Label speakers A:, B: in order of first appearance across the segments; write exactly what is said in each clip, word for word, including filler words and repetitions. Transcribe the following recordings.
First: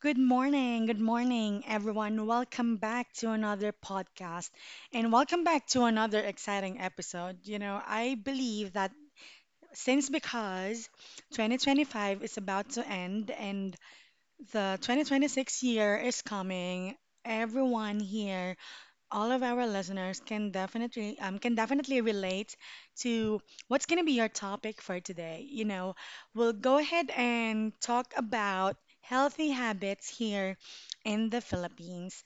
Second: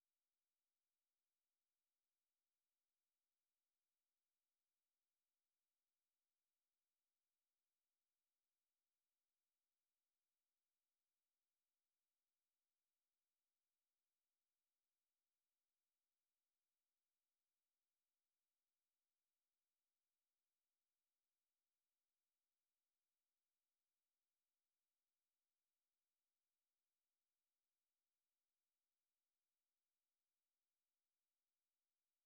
A: good morning. Good morning, everyone. Welcome back to another podcast and welcome back to another exciting episode. You know, I believe that since because twenty twenty-five is about to end and the twenty twenty-six year is coming, everyone here all of our listeners can definitely um, can definitely relate to what's going to be your topic for today. You know, we'll go ahead and talk about healthy habits here in the Philippines.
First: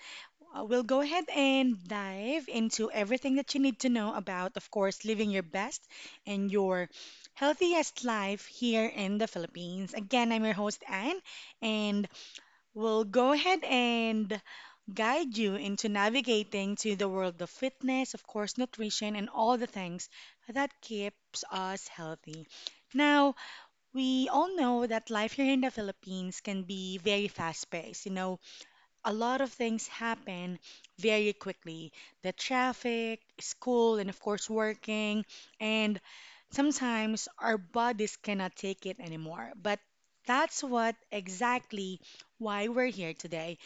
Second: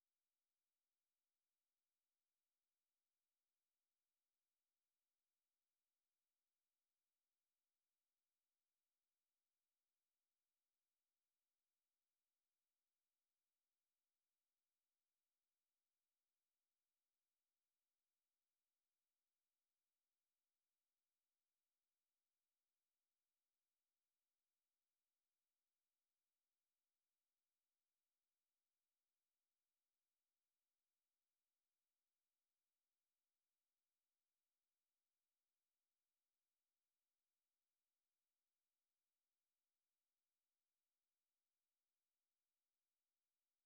A: Uh, we'll go ahead and dive into everything that you need to know about, of course, living your best and your healthiest life here in the Philippines. Again, I'm your host Anne, and we'll go ahead and guide you into navigating to the world of fitness, of course, nutrition, and all the things that keeps us healthy. Now, we all know that life here in the Philippines can be very fast-paced. You know, a lot of things happen very quickly. The traffic, school, and of course, working, and sometimes our bodies cannot take it anymore. But that's what exactly why we're here today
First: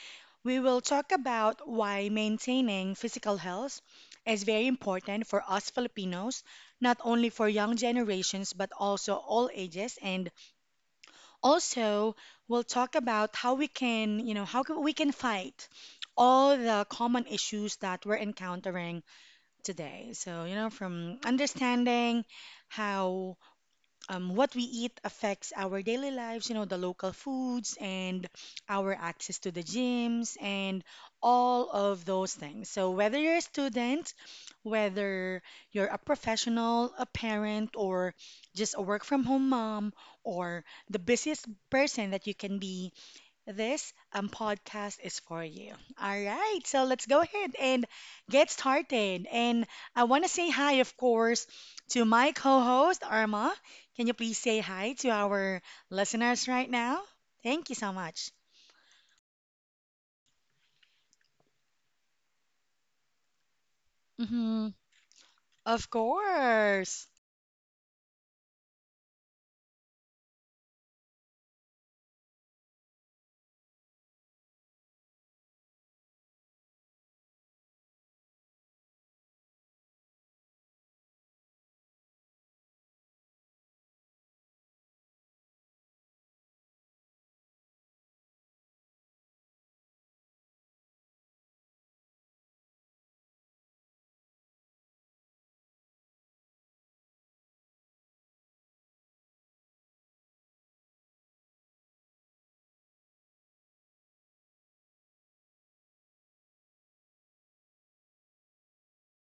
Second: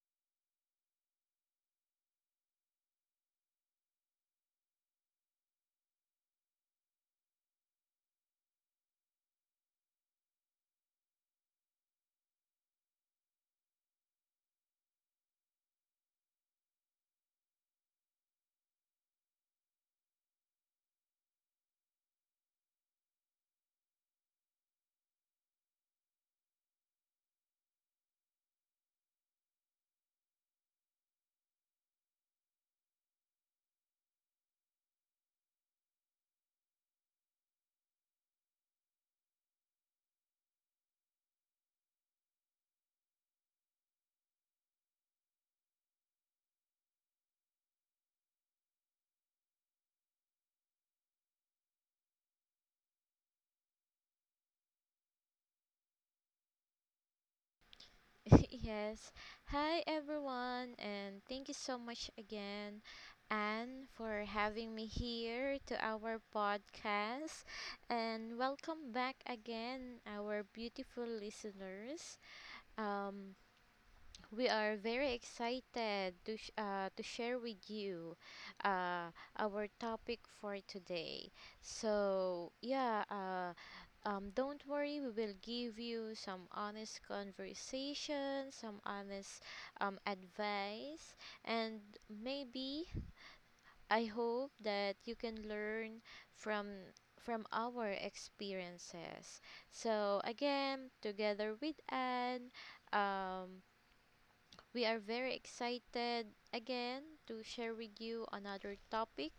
A: we will talk about why maintaining physical health is very important for us Filipinos, not only for young generations but also all ages and also we'll talk about how we can, you know, how can- we can fight all the common issues that we're encountering today. So, you know, from understanding how um, what we eat affects our daily lives, you know, the local foods and our access to the gyms and all of those things. So, whether you're a student, whether you're a professional, a parent, or just a work from home mom, or the busiest person that you can be, this um, podcast is for you. All right, so let's go ahead and get started. And I want to say hi, of course, to my co host, Arma. Can you please say hi to our listeners right now? Thank you so much.
B: yes. Hi, everyone, and thank you so much again, Anne, for
A: Hmm.
B: having me here to
A: Of
B: our
A: course.
B: podcast. And welcome back again, our beautiful listeners. Um, we are very excited to sh- uh, to share with you uh, our topic for today. So yeah, uh, um, don't worry. We will give you some honest conversation, some honest um, advice, and maybe I hope that you can learn from from our experiences. So again, together with Anne. Um, we are very excited again to share with you another topic.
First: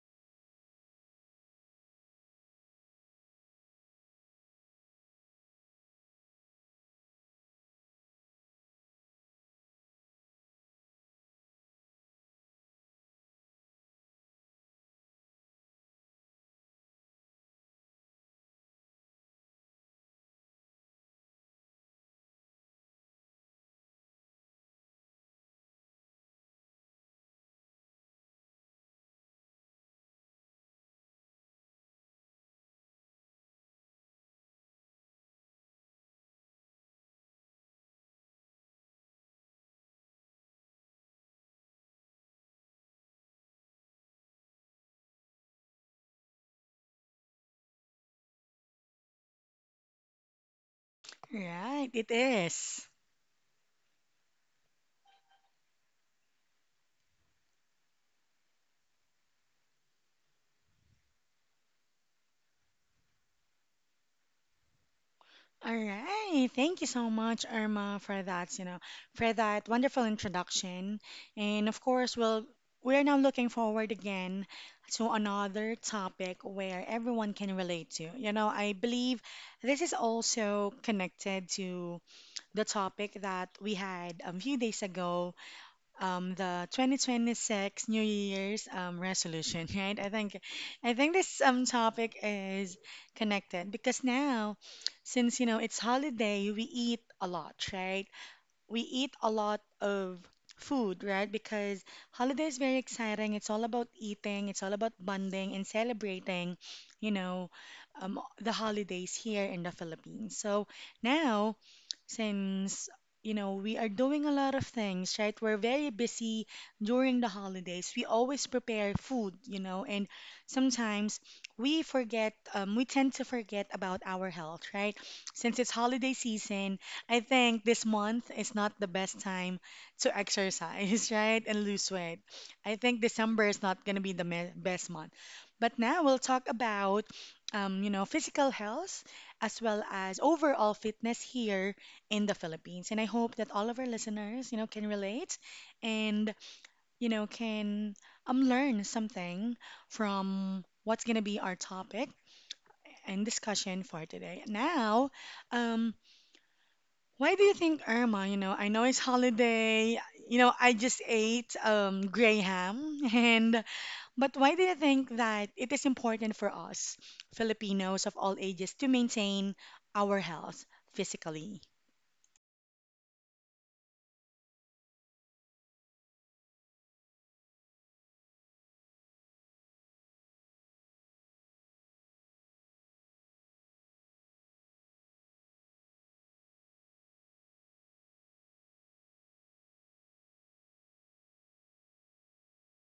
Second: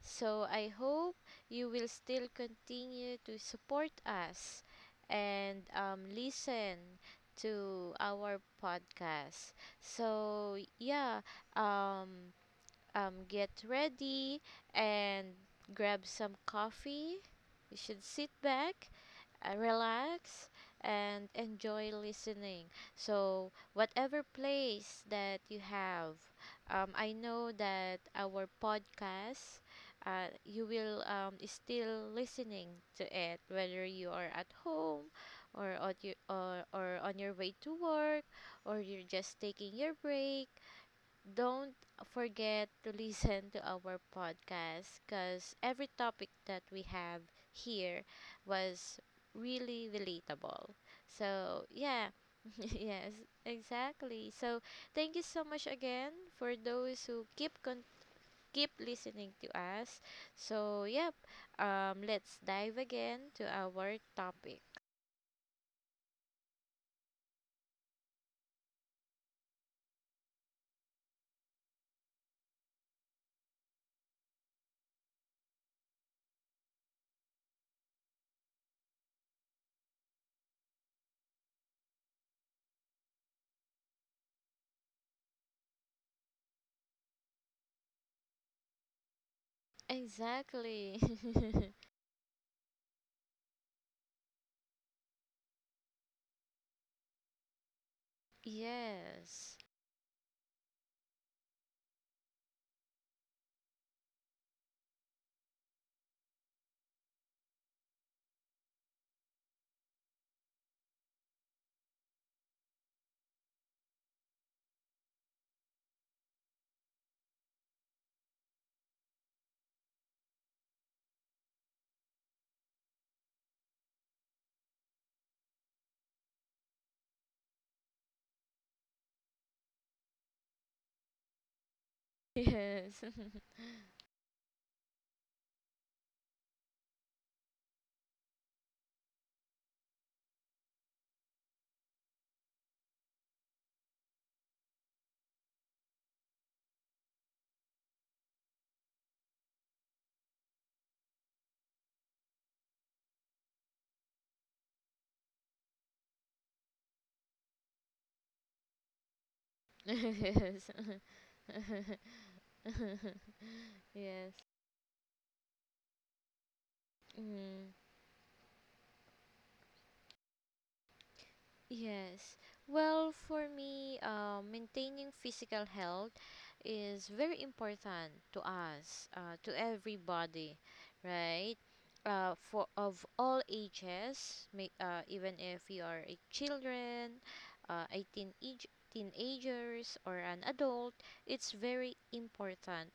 B: So I hope you will still continue to support us and um, listen to our podcast. So yeah, um, um, get ready and grab some coffee. You should sit back, uh, relax and enjoy listening. So, whatever place that you have, um, I know that our podcast, uh, you will um, still listening to it, whether you are at home or on your, or, or on your way to work or you're just taking your break, don't forget to listen to our podcast because every topic that we have here was really relatable. So,
A: Right,
B: yeah.
A: it is.
B: yes, exactly. So, thank you so much again for those who keep con- keep listening to us. So, yep. Um let's dive again to our topic.
A: All right. Thank you so much, Irma, for that, you know, for that wonderful introduction. And of course, we'll we are now looking forward again to another topic where everyone can relate to. You know, I believe this is also connected to the topic that we had a few days ago um the twenty twenty-six New Year's um resolution, right? I think I
B: Exactly.
A: think this um topic is connected because now since you know it's holiday, we eat a lot, right? We eat a
B: yes.
A: lot of food, right? Because holiday is very exciting. It's all about eating, it's all about bonding and celebrating, you know, um, the holidays here in the Philippines. So now, since you know we are doing a lot of things right we're very busy during the holidays we always prepare food you know and sometimes we forget um, we tend to forget about our health right since it's holiday season I think this month is not the best time to exercise, right? And lose weight. I think
B: Yes.
A: December is not going to be the me- best month. But now we'll talk about, um, you know, physical health as well as overall fitness here in the Philippines. And I hope that all of our listeners, you know, can relate and, you know, can um, learn something from what's going to be our topic and discussion for today. Now, um, why do you think Irma? You know, I know it's holiday. You know,
B: yes.
A: I just ate um, gray ham, and
B: yes.
A: but why do you think that it is important for us
B: mm
A: Filipinos of all ages to maintain our health physically?
B: Yes. Well, for me, uh, maintaining physical health is very important to us, uh, to everybody, right? Uh, for of all ages, may, uh, even if you are a children, uh, a teenage teenagers or an adult, it's very important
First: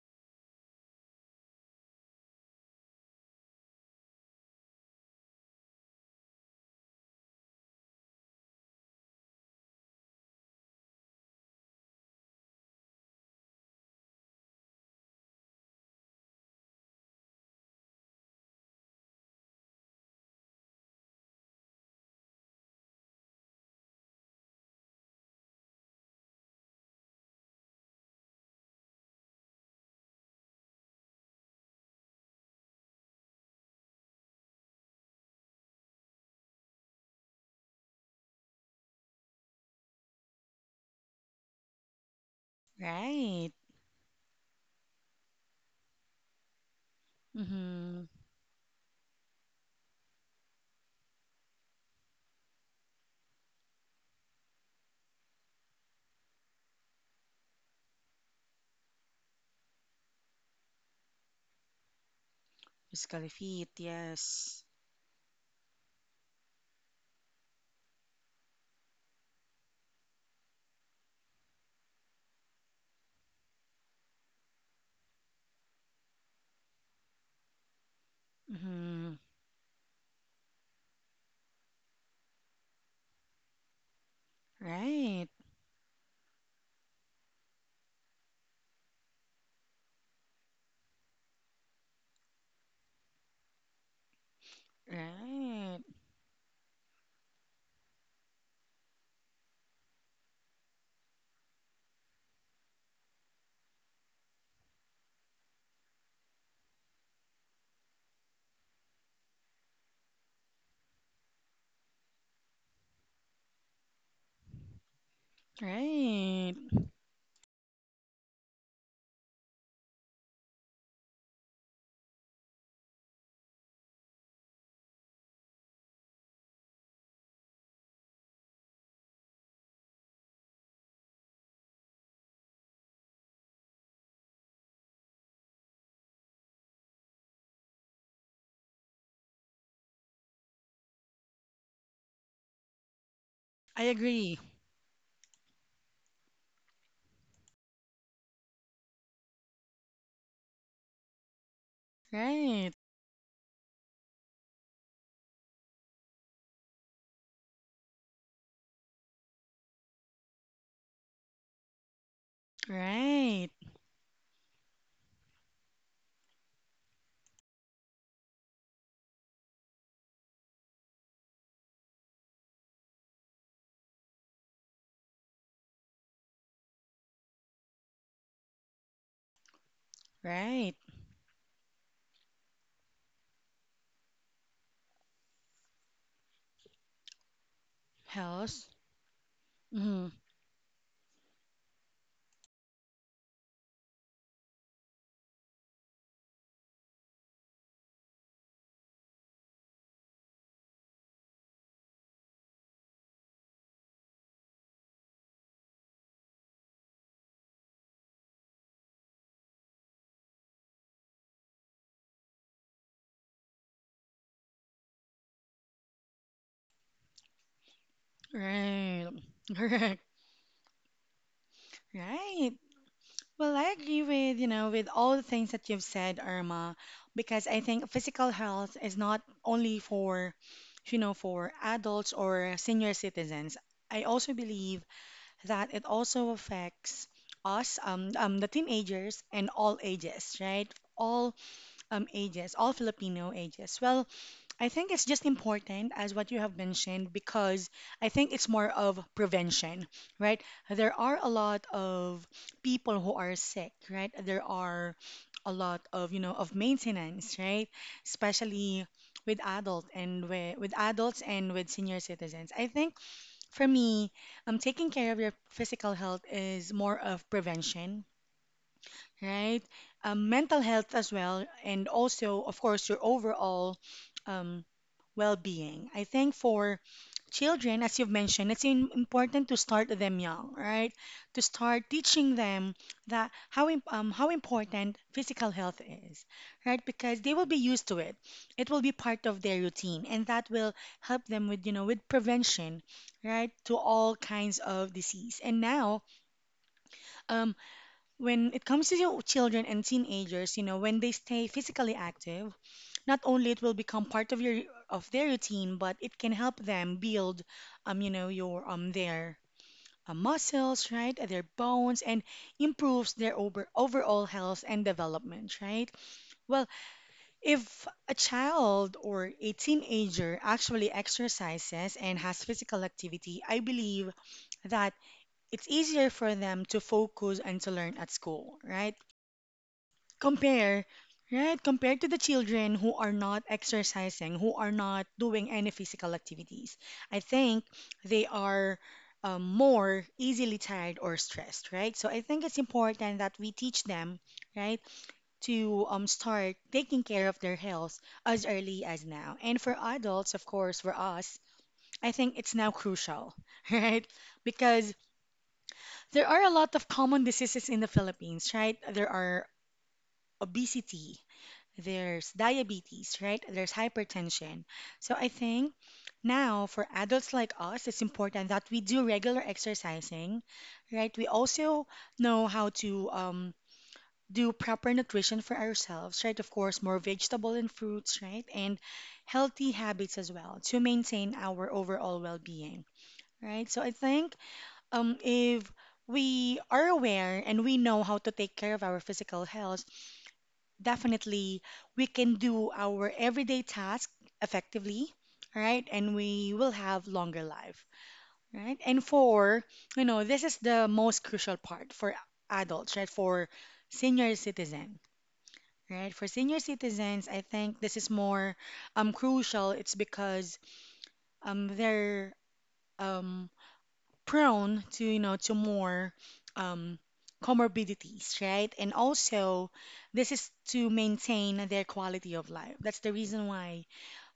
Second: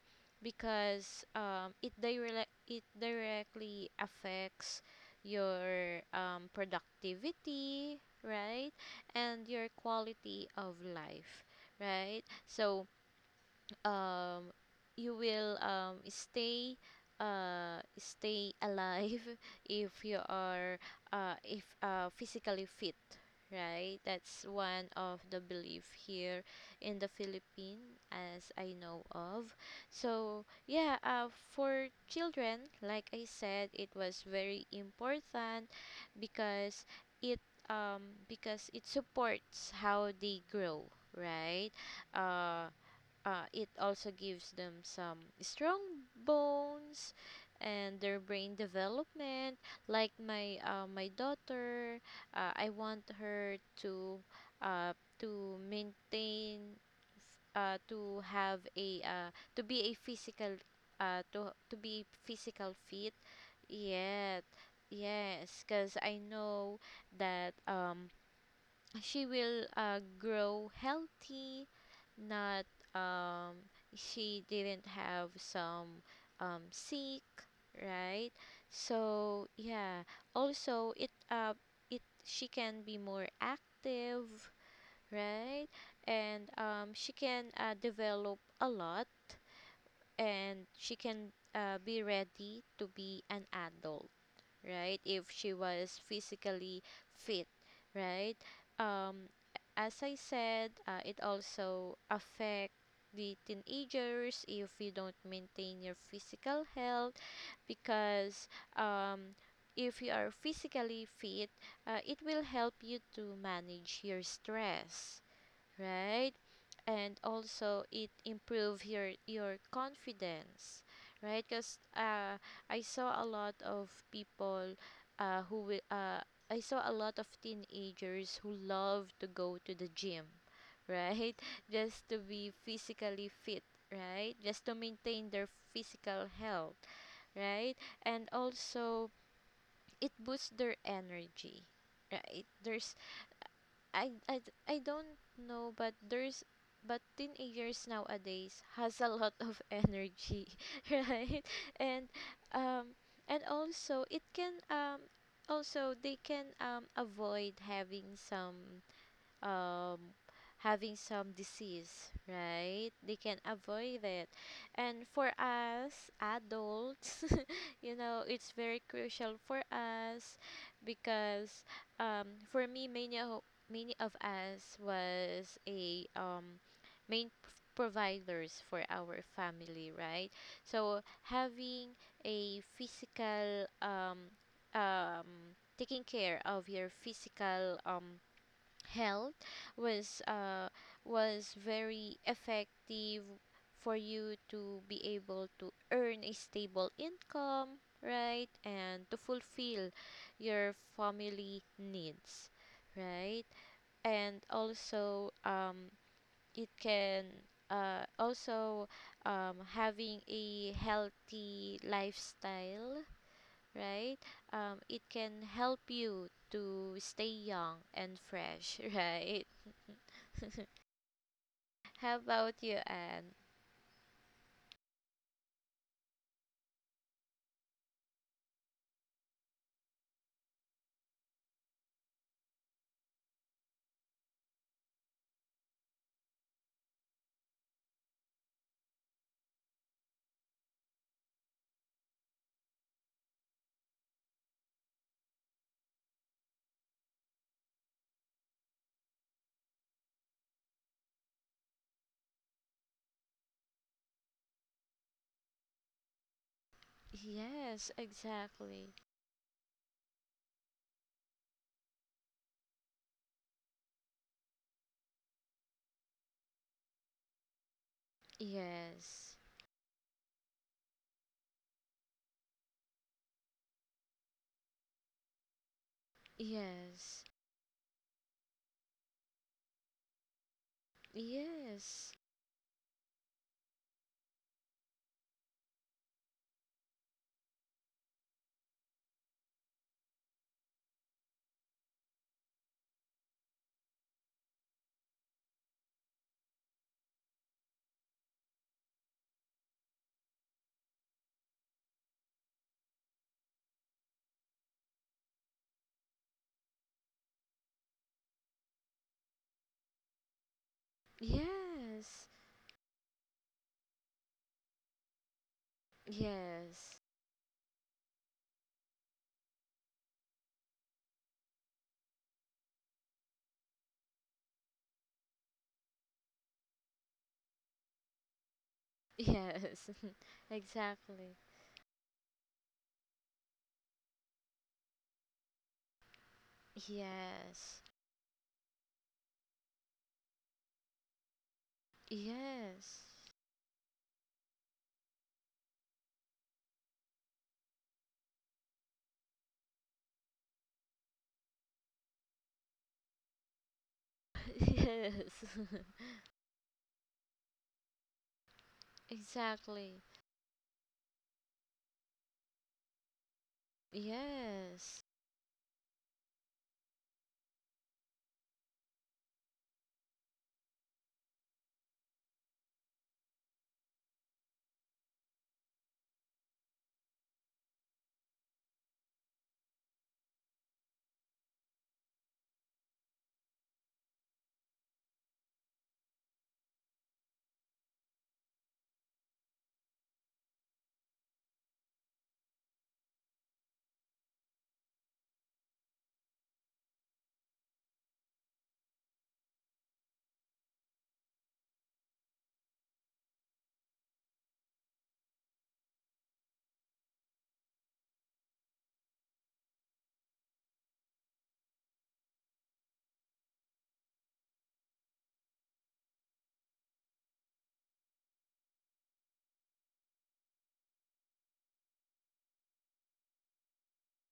B: because um, it direct it directly affects your um, productivity, right? And your quality of life, right? So, um you will um stay uh stay alive if you are uh if uh physically fit, right? That's one of the belief here in the Philippines as I know of. So yeah, uh, for children like I said it was very important because it um because it supports how they grow, right. uh uh,
A: Right.
B: it also gives them some strong bones and
A: Mm-hmm.
B: their brain development, like my uh, my daughter. uh, I want her to uh, to maintain uh, to have a uh, to be a physical uh, to to be physical fit
A: Physically fit.
B: yet.
A: Yes.
B: Yes, because I know that um uh, she will uh, grow healthy, not um she didn't have some um sick, right.
A: Mm-hmm.
B: So yeah, also it uh it she can be more active,
A: Right.
B: right. And um she can, uh, develop a lot and she can, uh, be ready to be an adult, right? If she
A: Right.
B: was physically fit, right? Um, as I said, uh, it also affect the teenagers if you don't maintain your physical health because, um, if you are physically fit, uh, it will help you to manage your stress, right?
A: Right.
B: And also it improve your your confidence, right? Because uh, I saw a lot of people uh, who wi- uh, I saw a lot of teenagers who love to go to the gym, right? Just to be physically fit, right? Just to maintain their physical health, right? And also it boosts their energy, right? There's
A: I
B: I, I,
A: agree.
B: d- I don't know, but there's but teenagers nowadays has a lot of energy, right? And
A: Right.
B: um and also it can um also they can um avoid having some um having some disease, right? They can
A: Right.
B: avoid it. And for us adults, you know it's very crucial for us because, um, for me many of, many of us was a um, main p- providers for our family, right.
A: Right.
B: So having a physical um, um, taking care of your physical um,
A: Health.
B: health
A: Mm-hmm.
B: was uh was very effective for you to be able to earn a stable income, right, and to fulfill your family needs, right. And also um it can uh also, um having a healthy lifestyle, right, um it can help you to stay young and fresh,
A: Right.
B: right.
A: Correct.
B: How
A: Right.
B: about you, Anne?
A: Well, I agree with, you know, with all the things that you've said, Irma, because I think physical health is not only for, you know, for adults or senior citizens. I also believe that it also affects us, um, um, the teenagers and all ages, right? All um, ages, all Filipino ages. Well, I think it's just important as what you have mentioned because I think it's more of prevention, right? There are a lot of people who are sick, right? There are a lot of, you know, of maintenance, right?
B: Yes,
A: Especially
B: exactly.
A: with adult and with, with adults and with senior citizens. I think for me, um, taking care of your physical health is more of prevention,
B: Yes.
A: right? Um, mental health as well, and also, of course, your overall um, well-being. I think for
B: Yes.
A: children, as you've mentioned, it's im- important to start them young, right? To start
B: Yes.
A: teaching them that how im- um, how important physical health is, right? Because they will be used to it. It will be part of their routine, and that will help them with you know with prevention, right, to all kinds of disease. And now, um, when it comes to your children and teenagers, you know, when they stay physically active not only it will become part of your of their routine, but it can help them build um you know your um their uh, muscles, right? Their bones and
B: Yes.
A: improves their over, overall health and development, right? Well,
B: Yes.
A: if a child or a teenager actually exercises and has physical activity, I believe that it's easier for them to focus and to learn at school, right?
B: Yes.
A: Compare,
B: exactly.
A: right? Compared to the children who are not exercising, who are not doing any physical activities. I think
B: Yes.
A: they are um, more easily tired or stressed, right? So I think it's
B: Yes.
A: important that we teach them, right, to um, start taking care of their health as early as now. And for adults, of course, for us, I think it's now crucial, right? Because
B: Yes.
A: there are a lot of common diseases in the Philippines, right? There are
B: exactly.
A: obesity, there's diabetes, right? There's hypertension.
B: Yes.
A: So I think now for adults like us, it's important that we do regular exercising, right? We also know how to um, do proper nutrition for ourselves, right? Of course, more vegetable and fruits, right? And healthy habits as well to maintain our overall well-being, right? So I think um, if we are aware and we know how to take care of our physical health, definitely we can do our everyday task effectively, right? And we will have longer life, right? And for, you know, this is the most crucial part for adults, right? For senior citizen, right? For senior citizens, I think this is more um crucial. It's because um they're um prone to you know to more um, comorbidities right and also this is to maintain their quality of life that's the reason why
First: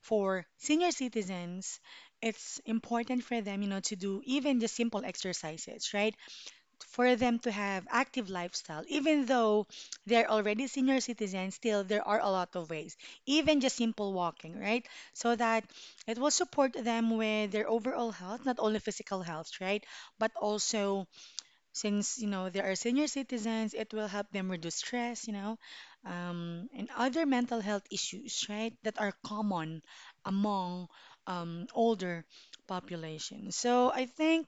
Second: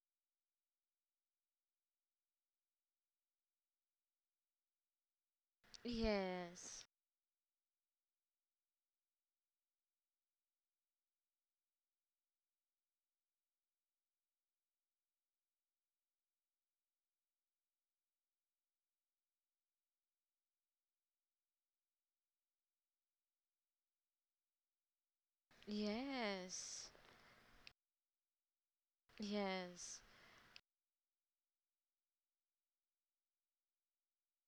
A: for senior citizens it's important for them you know to do even just simple exercises right
B: Yes.
A: for them to have active lifestyle even though they're already senior citizens still there are a lot of ways even just simple walking right so that it will support them with their overall health not only physical health right but also since you know they are senior citizens it will help them reduce stress you know um,
B: Yes.
A: and other mental health issues right that are common
B: Yes.
A: among um, older population so I think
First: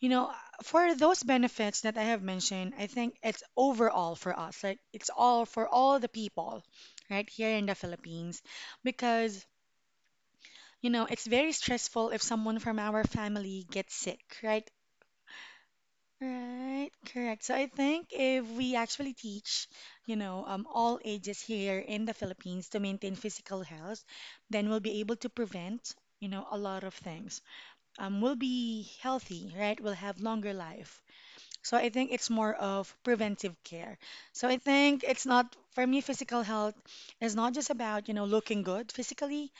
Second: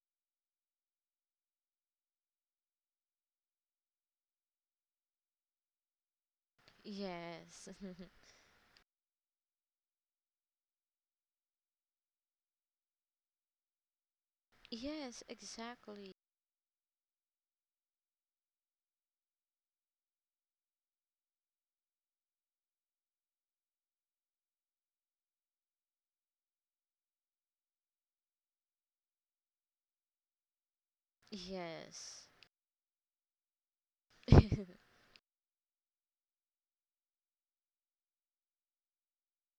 A: you know, for those benefits that I have mentioned, I think it's overall for us. Like it's all for all the people right here in
B: Yes.
A: the Philippines because, you know, it's very stressful if someone from our family gets sick, right?
B: yes, exactly.
A: Right, correct. So I think if we actually teach, you know, um, all ages here in the Philippines to maintain physical health, then we'll be able to prevent, you know, a lot of things. Um, we'll be healthy, right? We'll have longer life. So I think
B: Yes.
A: it's more of preventive care. So I think it's not, for me, physical health is not just about, you know, looking good physically,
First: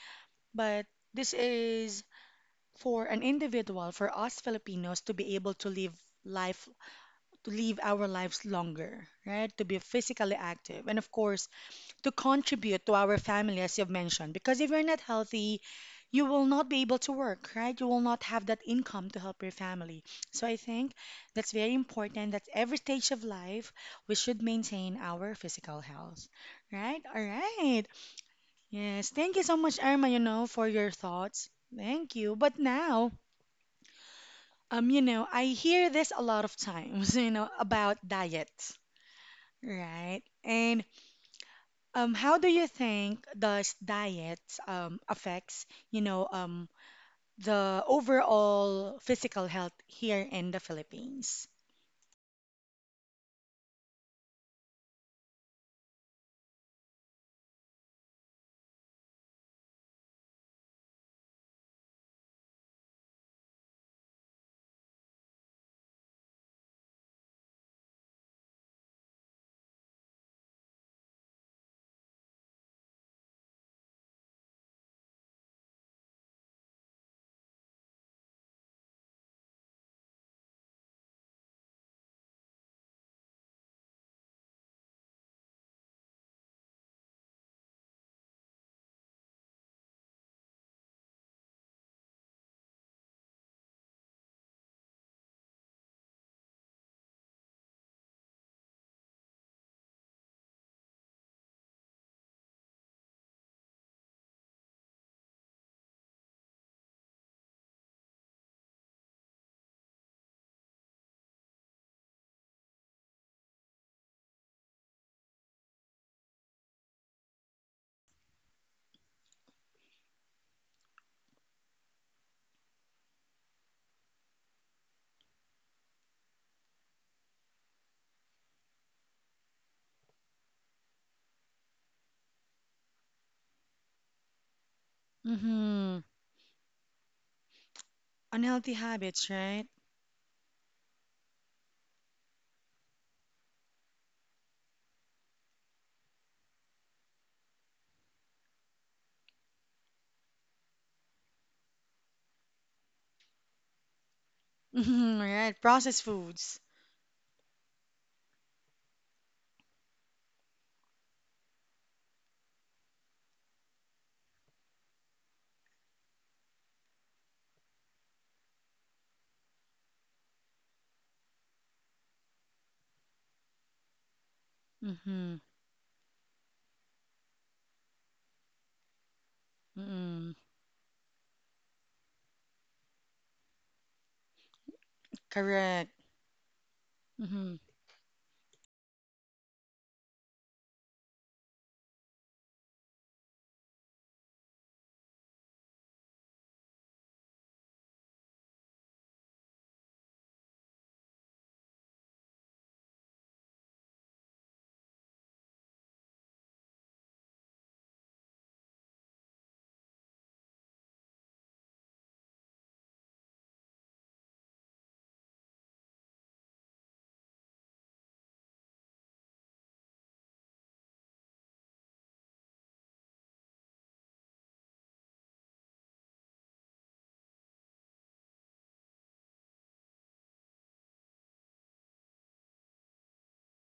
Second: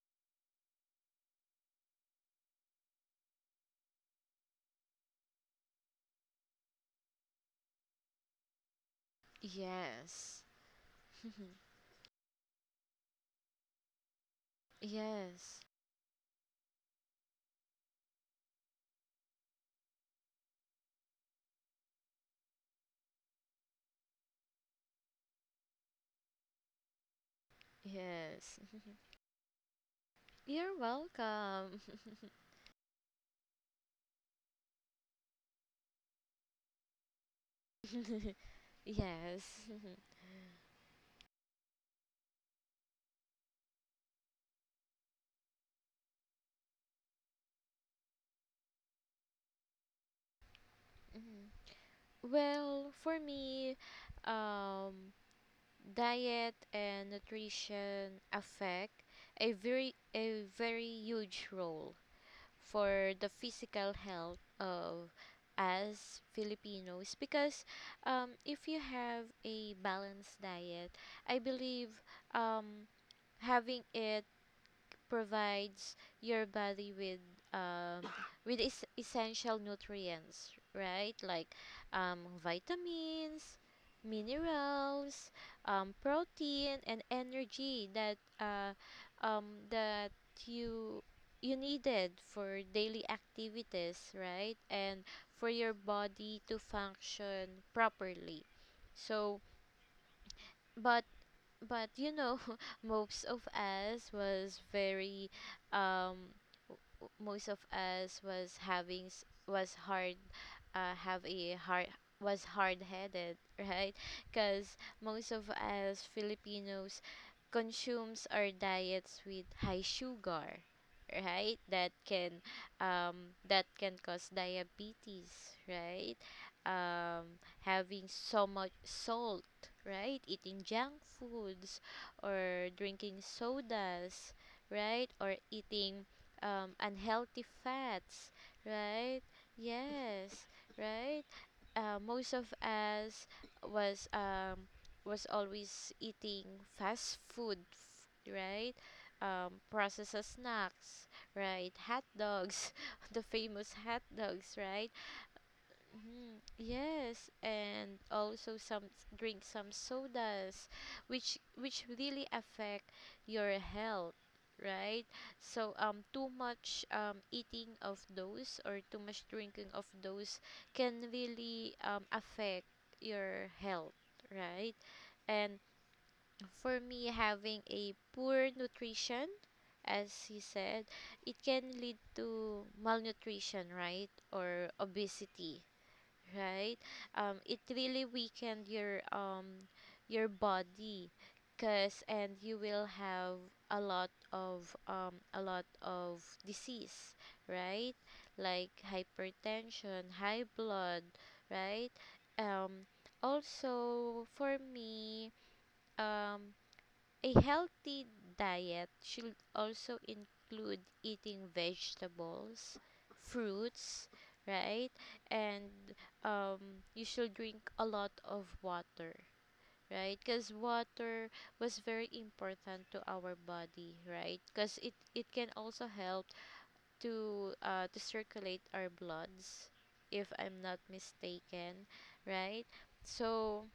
A: but this is for an individual, for us Filipinos to be able to live life, to live our lives longer, right? To be physically
B: yes.
A: active. And of course,
B: Mhm.
A: to contribute to our family, as you've mentioned. Because if you're not healthy,
B: Yes.
A: you will not be able to work, right? You will not have that income to help your family. So I think that's very important that every stage of life, we should maintain our physical health, right? All right.
B: Yes.
A: Yes. Thank you so much, Irma, you know, for
B: You're
A: your thoughts.
B: welcome.
A: Thank you. But now, um, you know, I hear this a lot of times, you know, about diets,
B: yes.
A: right? And Um, how do you think does diet um, affects, you know, um, the overall physical health here in the Philippines?
B: Mhm. Well, for me, um, diet and nutrition affect a very a very huge role for the physical health of us Filipinos because, um, if you have a balanced diet, I believe um, having it provides your body with um, with es- essential nutrients, right? Like um, vitamins, minerals, um, protein, and energy that uh, um, that you you needed for daily activities, right? And for your body to function properly. So, but but you know, most of us was very um most of us was having s- was hard uh, have a hard was hard-headed, right, because most of us Filipinos consumes our diets with high sugar, right, that can um that can cause diabetes, right. Um having so much salt, right, eating junk foods or drinking sodas, right, or
A: Mm-hmm.
B: eating um, unhealthy fats,
A: Unhealthy
B: right?
A: habits, right?
B: Yes, right. Uh, most of us was um, was always eating fast food, f- right? Um, processed snacks, right? Hot dogs, the famous hot dogs, right?
A: Mm-hmm, right. Processed
B: Mhm.
A: foods.
B: Yes, and also some drink some sodas, which which really affect your health, right? So um, too much um eating of those or too much drinking of those can really um affect your health, right?
A: Mm-hmm.
B: And for me, having a poor nutrition, as
A: Mm-hmm.
B: he said, it can lead to malnutrition, right, or obesity,
A: Correct.
B: right? Um, it
A: Mm-hmm.
B: really weakened your um your body, cause and you will have a lot of um a lot of disease, right? Like hypertension, high blood, right? Um, Also for me, um, a healthy diet should also include eating vegetables, fruits, right? And um, you should drink a lot of water, right? Because water was very important to our body, right? Because it, it can also help to uh, to circulate our bloods, if I'm not mistaken, right? So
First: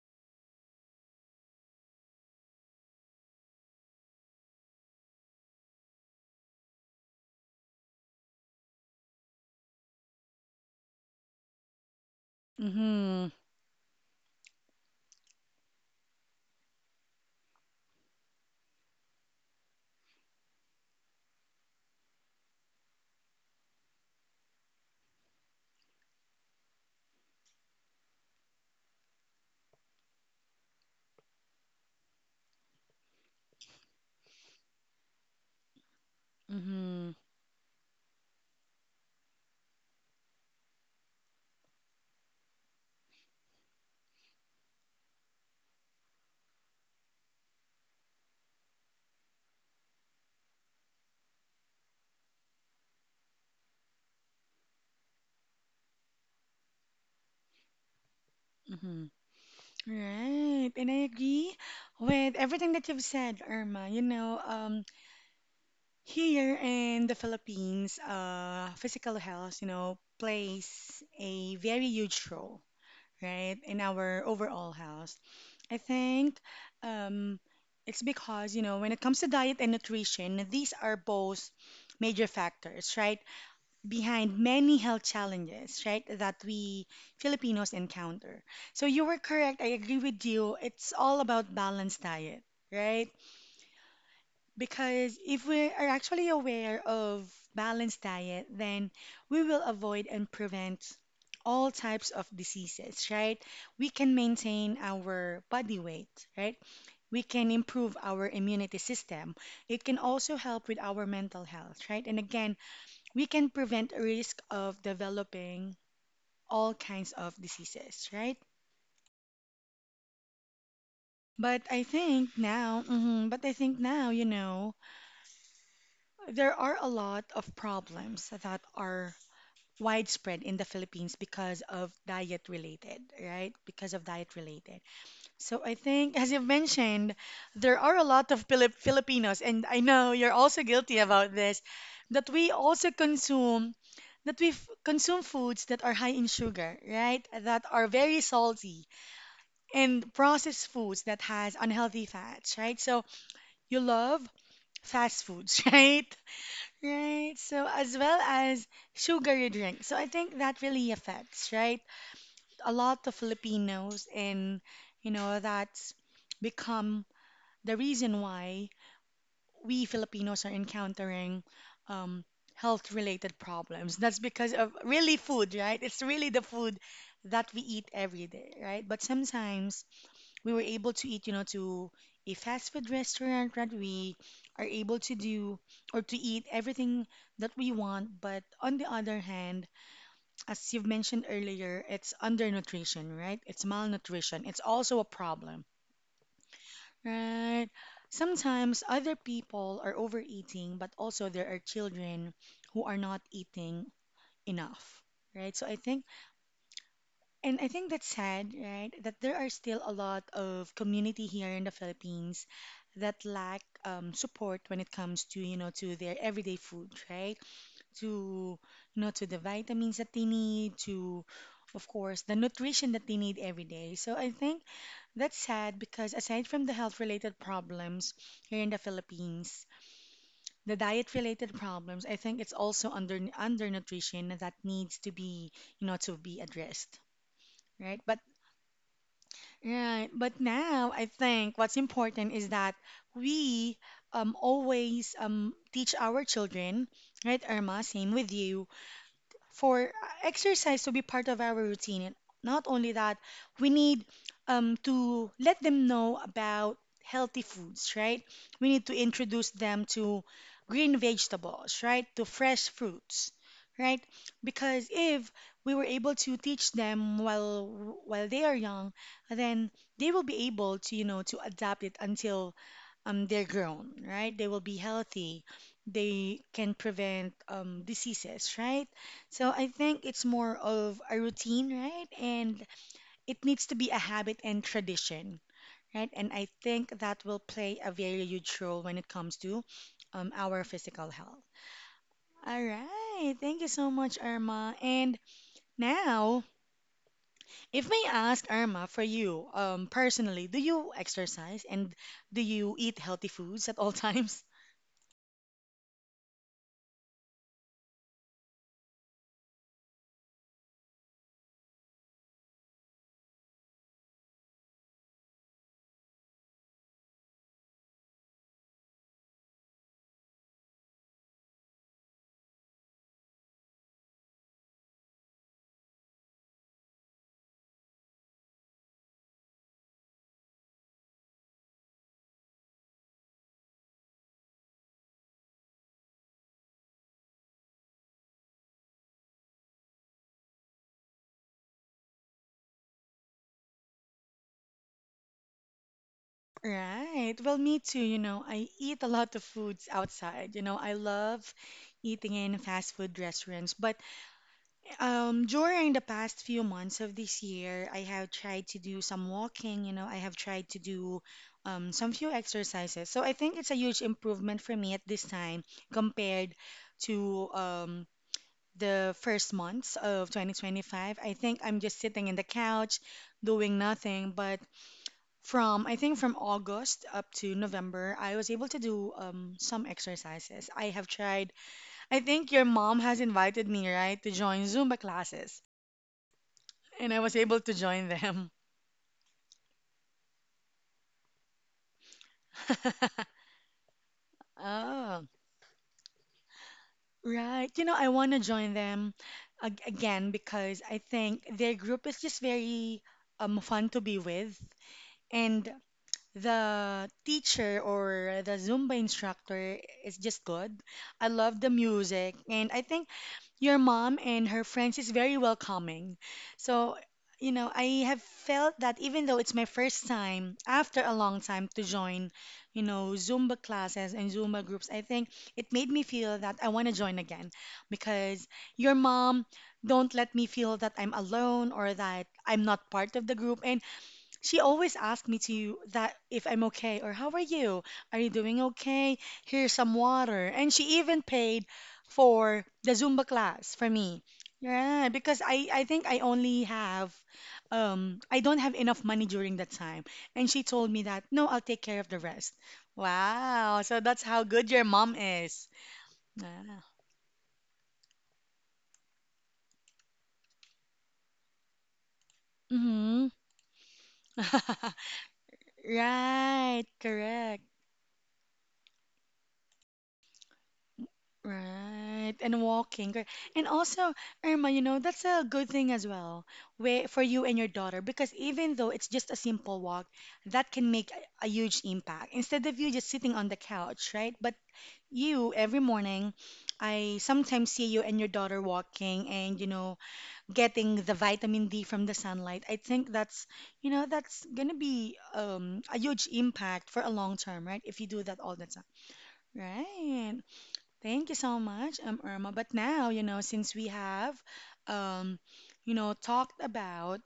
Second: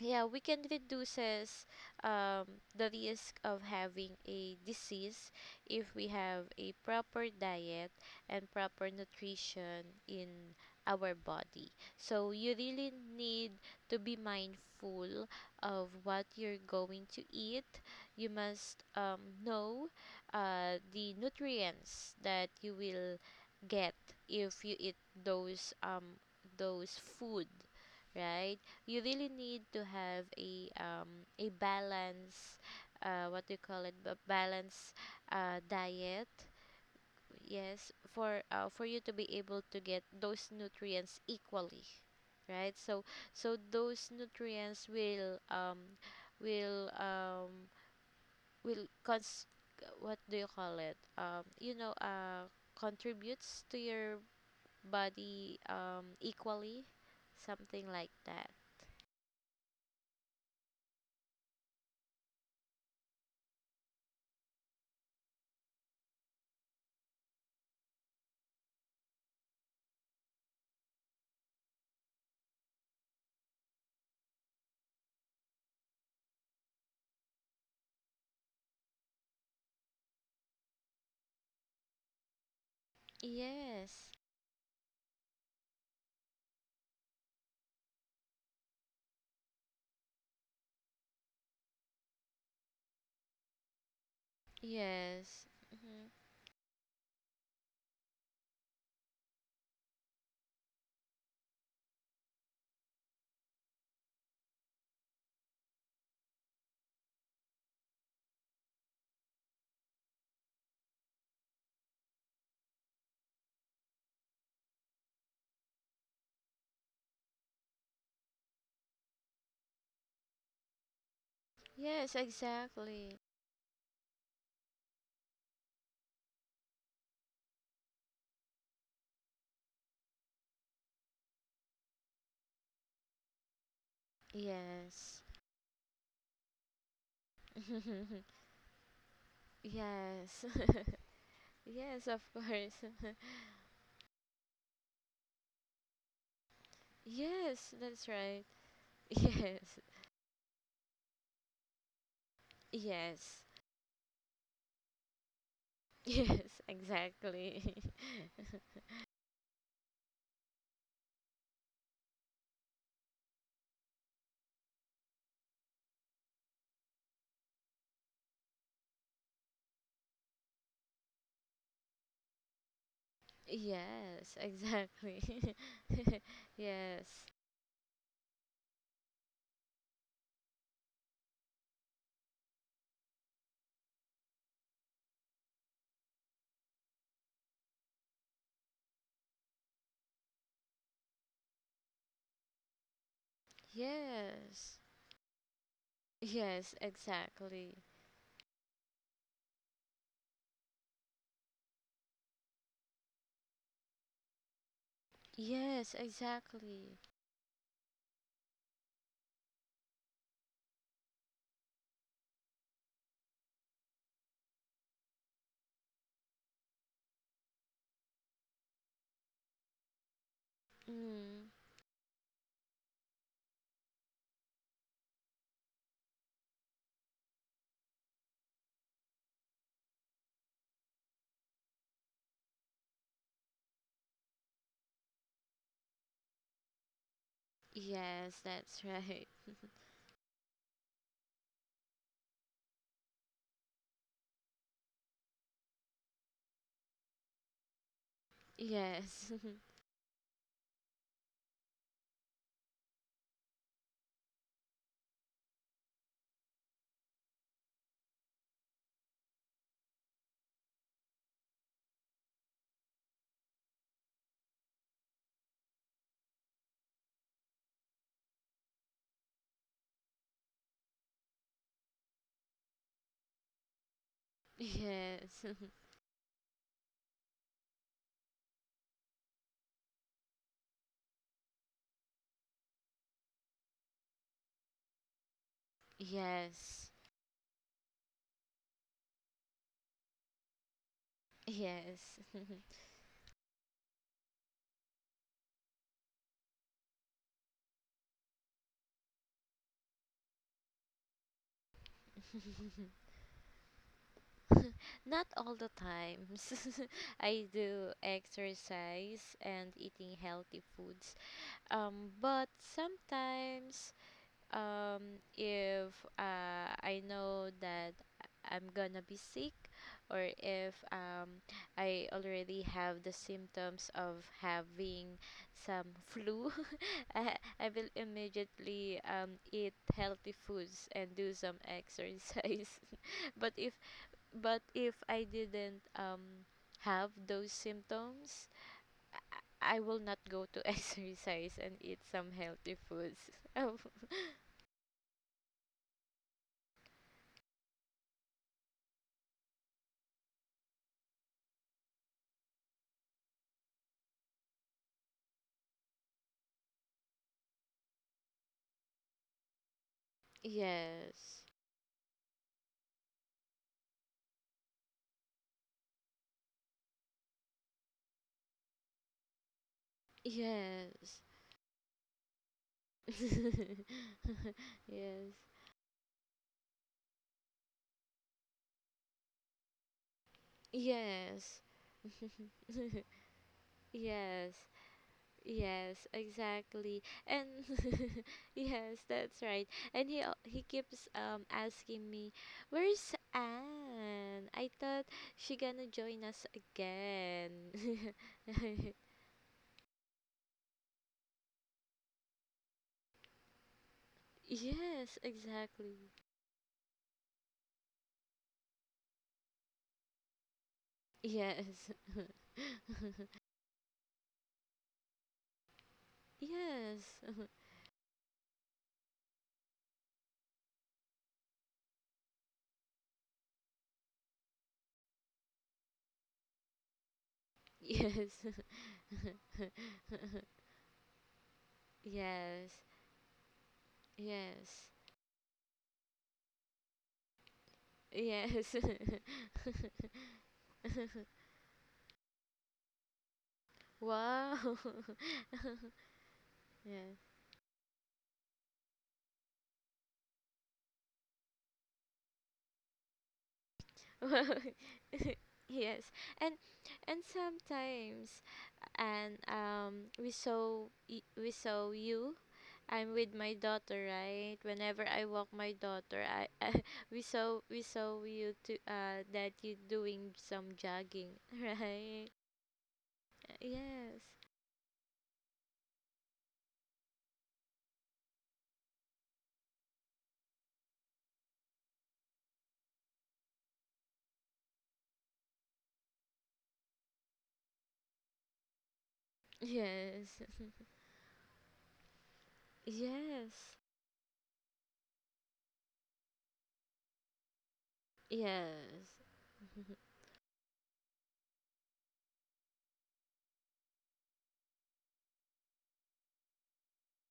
B: yeah, we can reduces um, the risk of having a disease if we have a proper diet and proper nutrition in our body. So you really
A: Mm-hmm.
B: need to be mindful of what you're going to eat. You must um, know uh, the nutrients that you will get if you eat those um those food, right. You really need to have a um a balance, uh what do you call it, a balance uh diet.
A: Mm-hmm.
B: Yes, for, uh, for you to be able to get those nutrients equally, right. So so those nutrients will um will um will cons what do you call it, um you know, uh contributes to your body um equally, something like that.
A: Mm-hmm. Right. And I agree with everything that you've said, Irma. You know, um, here in the Philippines, uh, physical health, you know, plays a very huge role, right, in our overall health. I think um, it's because, you know, when it comes to diet and nutrition, these are both major factors, right,
B: Yes.
A: behind many health challenges, right, that we Filipinos encounter. So you were correct. I agree with you. It's all about balanced diet, right? Because if
B: Yes.
A: we are
B: hmm
A: actually aware of balanced diet, then we will avoid and prevent all types of diseases, right? We can maintain our body weight, right? We can improve our immunity system. It can also help with our mental health, right? And again, we can prevent a risk of developing all kinds of diseases, right? But I
B: Yes,
A: think now,
B: exactly.
A: mhm, but I think now, you know, there are a lot of problems that are widespread in the Philippines because of diet related, right? Because of diet related.
B: Yes.
A: So I think, as you have mentioned, there are a lot of Filip Filipinos, and I know you're
B: yes.
A: also guilty about this,
B: yes, of
A: that we
B: course.
A: also consume that we f- consume foods that are high in sugar, right? That
B: yes,
A: are
B: that's
A: very
B: right.
A: salty
B: Yes.
A: and processed foods that has unhealthy fats, right? So
B: Yes.
A: you love fast foods, right?
B: Yes,
A: Right. So
B: exactly.
A: as well as sugar you drink, so I think that really affects, right? A lot of Filipinos and you know that's become the reason why we Filipinos are encountering um, health related problems. That's
B: yes,
A: because of really food,
B: exactly.
A: right? It's really the food
B: yes.
A: that we eat every day, right? But sometimes we were able to eat, you know, to a fast food restaurant, right? We are able to do or to eat everything that we want. But on the other hand, as you've mentioned earlier, it's undernutrition, right? It's malnutrition. It's
B: Yes.
A: also a problem,
B: Yes,
A: right?
B: exactly.
A: Sometimes other people are overeating, but also there are children who are not eating enough, right? So I
B: Yes,
A: think.
B: exactly.
A: And I think that's sad, right? That there are still a lot of community here in the Philippines that lack um, support when it comes to, you know, to their everyday food, right? To, you know, to the vitamins that they need, to,
B: Mm.
A: of course, the nutrition that they need every day. So I think that's sad because aside from the health-related problems here in the Philippines, the diet-related problems, I think it's also under undernutrition that needs to be, you know, to be addressed. Right, but.
B: Yes, that's right.
A: Right. But now I think what's important is that we um, always um, teach our children, right, Irma? Same with you
B: Yes.
A: for uh, exercise to be part of our routine. And not only that, we need um, to let them know about healthy foods, right? We need to introduce them to green vegetables, right? To fresh fruits, right? Because if we were able to teach them while while they are young, then they will be able to, you know, to adapt it until um, they're grown, right? They will be healthy.
B: yes.
A: They can prevent um, diseases, right? So I think it's more of a routine, right? And it needs to be a habit and tradition, right? And I
B: Yes.
A: think that will play a very huge role when it comes to um, our physical health.
B: Yes.
A: All right. Thank you so much, Irma. And now, if may ask Irma, for you um, personally, do you exercise and do you eat healthy foods at all times?
B: Not all the times. I do exercise and eating healthy foods. Um but sometimes um if uh, I know that I'm gonna be sick or if um I already have the symptoms of having some flu, I, I will immediately um eat healthy foods and do some exercise, but if but if I didn't um have those symptoms I I will not go to exercise and eat some healthy foods. Oh.
A: Right. Well, me too. You know, I eat a lot of foods outside. You know, I love eating in fast food restaurants. But um, during the past few months of this year, I have tried to do some walking. You know, I have tried to do
B: Yes.
A: um, some few exercises. So I think it's a huge improvement for me at this time compared to um, the first months of twenty twenty-five.
B: Yes.
A: I think I'm just sitting in the couch doing nothing, but
B: yes.
A: from I think from August up to November, I was able to do um, some exercises. I have tried.
B: Yes.
A: I think your mom has invited me, right, to
B: Yes.
A: join Zumba classes,
B: Yes, exactly.
A: and I was
B: And
A: able to join them.
B: yes, that's right. And he al- he keeps um asking me, "Where's Anne? I thought
A: Oh,
B: she gonna join us
A: right.
B: again."
A: You know, I want to join them ag- again because I think their group is just very um fun to be with,
B: yes,
A: and
B: exactly.
A: the teacher or the Zumba instructor is just good. I love the
B: Yes.
A: music, and I think your mom and her friends is very welcoming. So,
B: Yes.
A: you know, I have felt that even though it's my first time after a long time to join, you know, Zumba classes and Zumba groups, I think it made me feel that I want to join again
B: yes.
A: because your mom don't let me feel that I'm alone or that I'm
B: yes.
A: not part of the group. And she
B: Yes.
A: always asked me to that if I'm okay or how are you? Are you doing
B: Yes.
A: okay? Here's some water. And she even paid for the Zumba class for me.
B: Wow.
A: Yeah, because I I think I only have um I don't have enough money during that time. And she told me that, "No, I'll take care of the rest." Wow. So that's
B: Wow.
A: how good your mom is.
B: Yes. And
A: Yeah.
B: and sometimes and um we saw y- we saw you. I'm
A: Mhm.
B: with my daughter, right? Whenever I walk my daughter, I, I
A: Right,
B: we saw
A: correct.
B: we saw you to uh that you doing some jogging, right?
A: Right, and walking. Correct. And also,
B: Yes.
A: Irma, you know, that's a good thing as well way for you and your daughter because even though it's just a simple walk, that can make a, a huge impact. Instead of you just sitting on the couch, right? But you, every morning, I sometimes see you and your daughter walking and, you know,
B: Yes.
A: getting the vitamin D from the sunlight. I think that's,
B: Yes.
A: you know, that's gonna be um, a huge impact for a long term, right? If you do that all the time.
B: Yes.
A: Right. Thank you so much, um, Irma. But now, you know, since we have, um, you know, talked about,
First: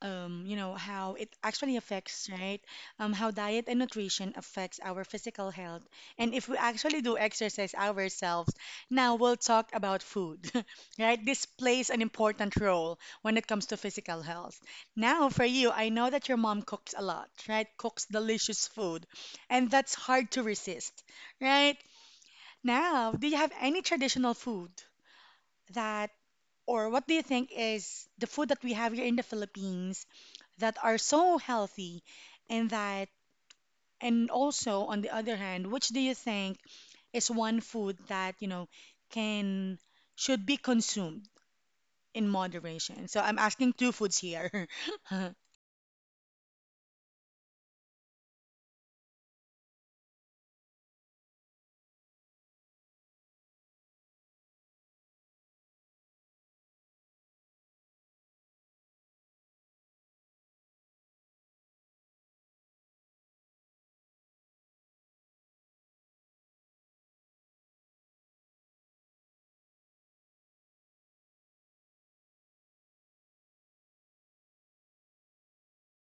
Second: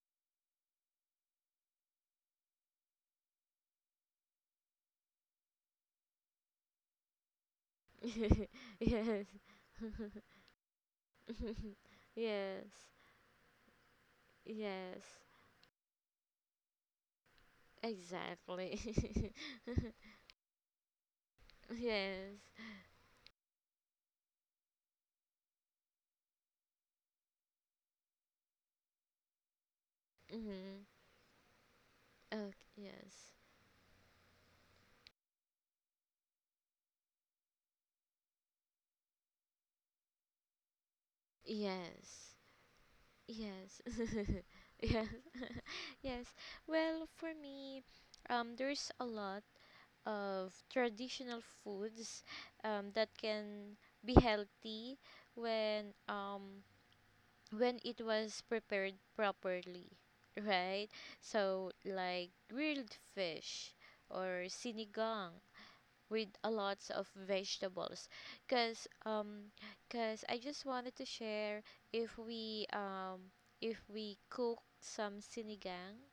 A: um, you know, how it actually affects, right? Um, how diet and nutrition affects our physical health, and if we actually do exercise ourselves,
B: yes.
A: now we'll talk about food, right? This plays an important
B: yes.
A: role when it comes to physical health.
B: Yes,
A: Now, for you, I know that your mom cooks a lot, right? Cooks delicious
B: exactly.
A: food, and that's hard to resist, right?
B: yes.
A: Now, do you have any traditional food that, or what do you think is the food that we have here in the Philippines that
B: Mm-hmm.
A: are so healthy
B: Okay,
A: and that,
B: yes.
A: and also on the other hand, which do you think is one food that, you know, can, should be consumed in
B: Yes.
A: moderation? So I'm asking
B: Yes.
A: two foods here.
B: yes. Yes. Well, for me, um, there's a lot of traditional foods um, that can be healthy when um when it was prepared properly, right? So like grilled fish or sinigang with a lots of vegetables, because um because I just wanted to share, if we um if we cook some sinigang,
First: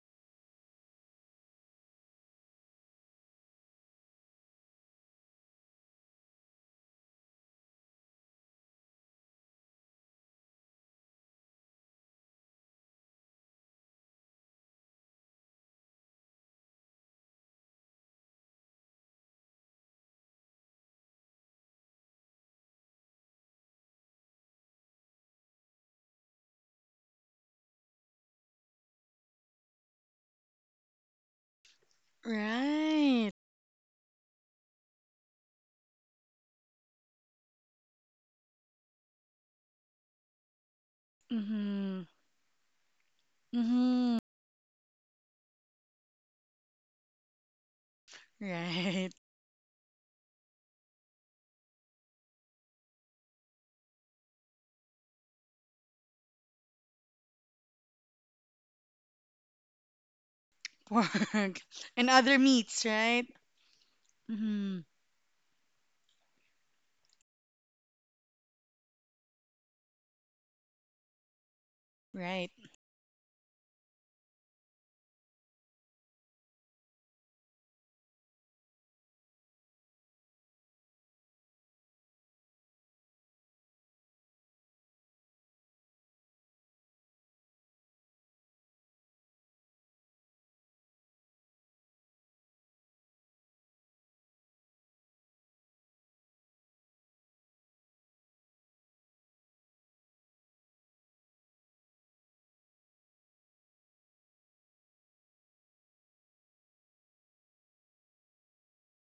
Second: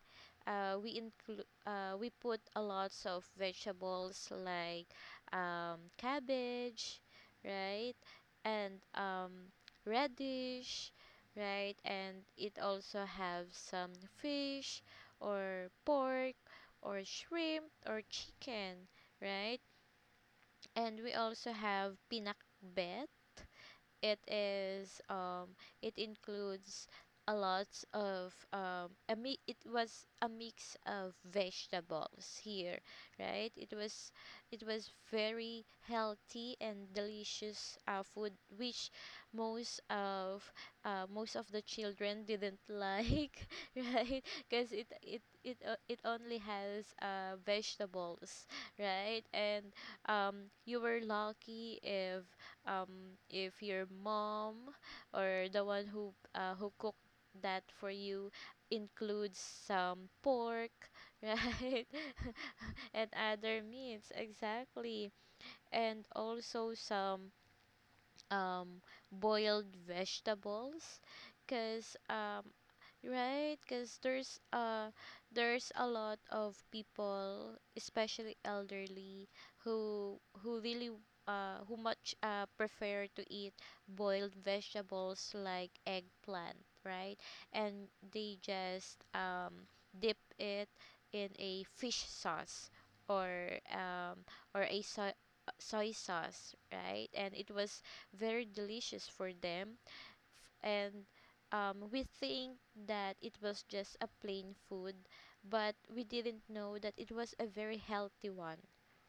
B: uh we include, uh we put a lots of vegetables like um cabbage, right, and um radish, right, and it also have some fish or pork or shrimp or chicken, right. And we also have pinakbet. It is um it includes a lot of um a mi- it was a mix of vegetables here,
A: Right.
B: right. It was it was very healthy and delicious, uh, food which most of, uh, most of the
A: Mm-hmm.
B: children didn't like,
A: Mm-hmm.
B: right, because it it it, uh, it only has, uh, vegetables,
A: Right.
B: right. And um, you were lucky if, um, if your mom or the one who, uh, who cooked that for you includes some pork,
A: Pork
B: right?
A: and other meats,
B: and
A: right?
B: other meats,
A: Mm-hmm.
B: exactly. And also some um, boiled vegetables. Because um,
A: Right.
B: Right, because there's uh there's a lot of people, especially elderly, who who really uh who much uh prefer to eat boiled vegetables like eggplant, right? And they just um dip it in a fish sauce or um or a so- soy sauce, right? And it was very delicious for them and um, we think that it was just a plain food, but we didn't know that it was a very healthy one,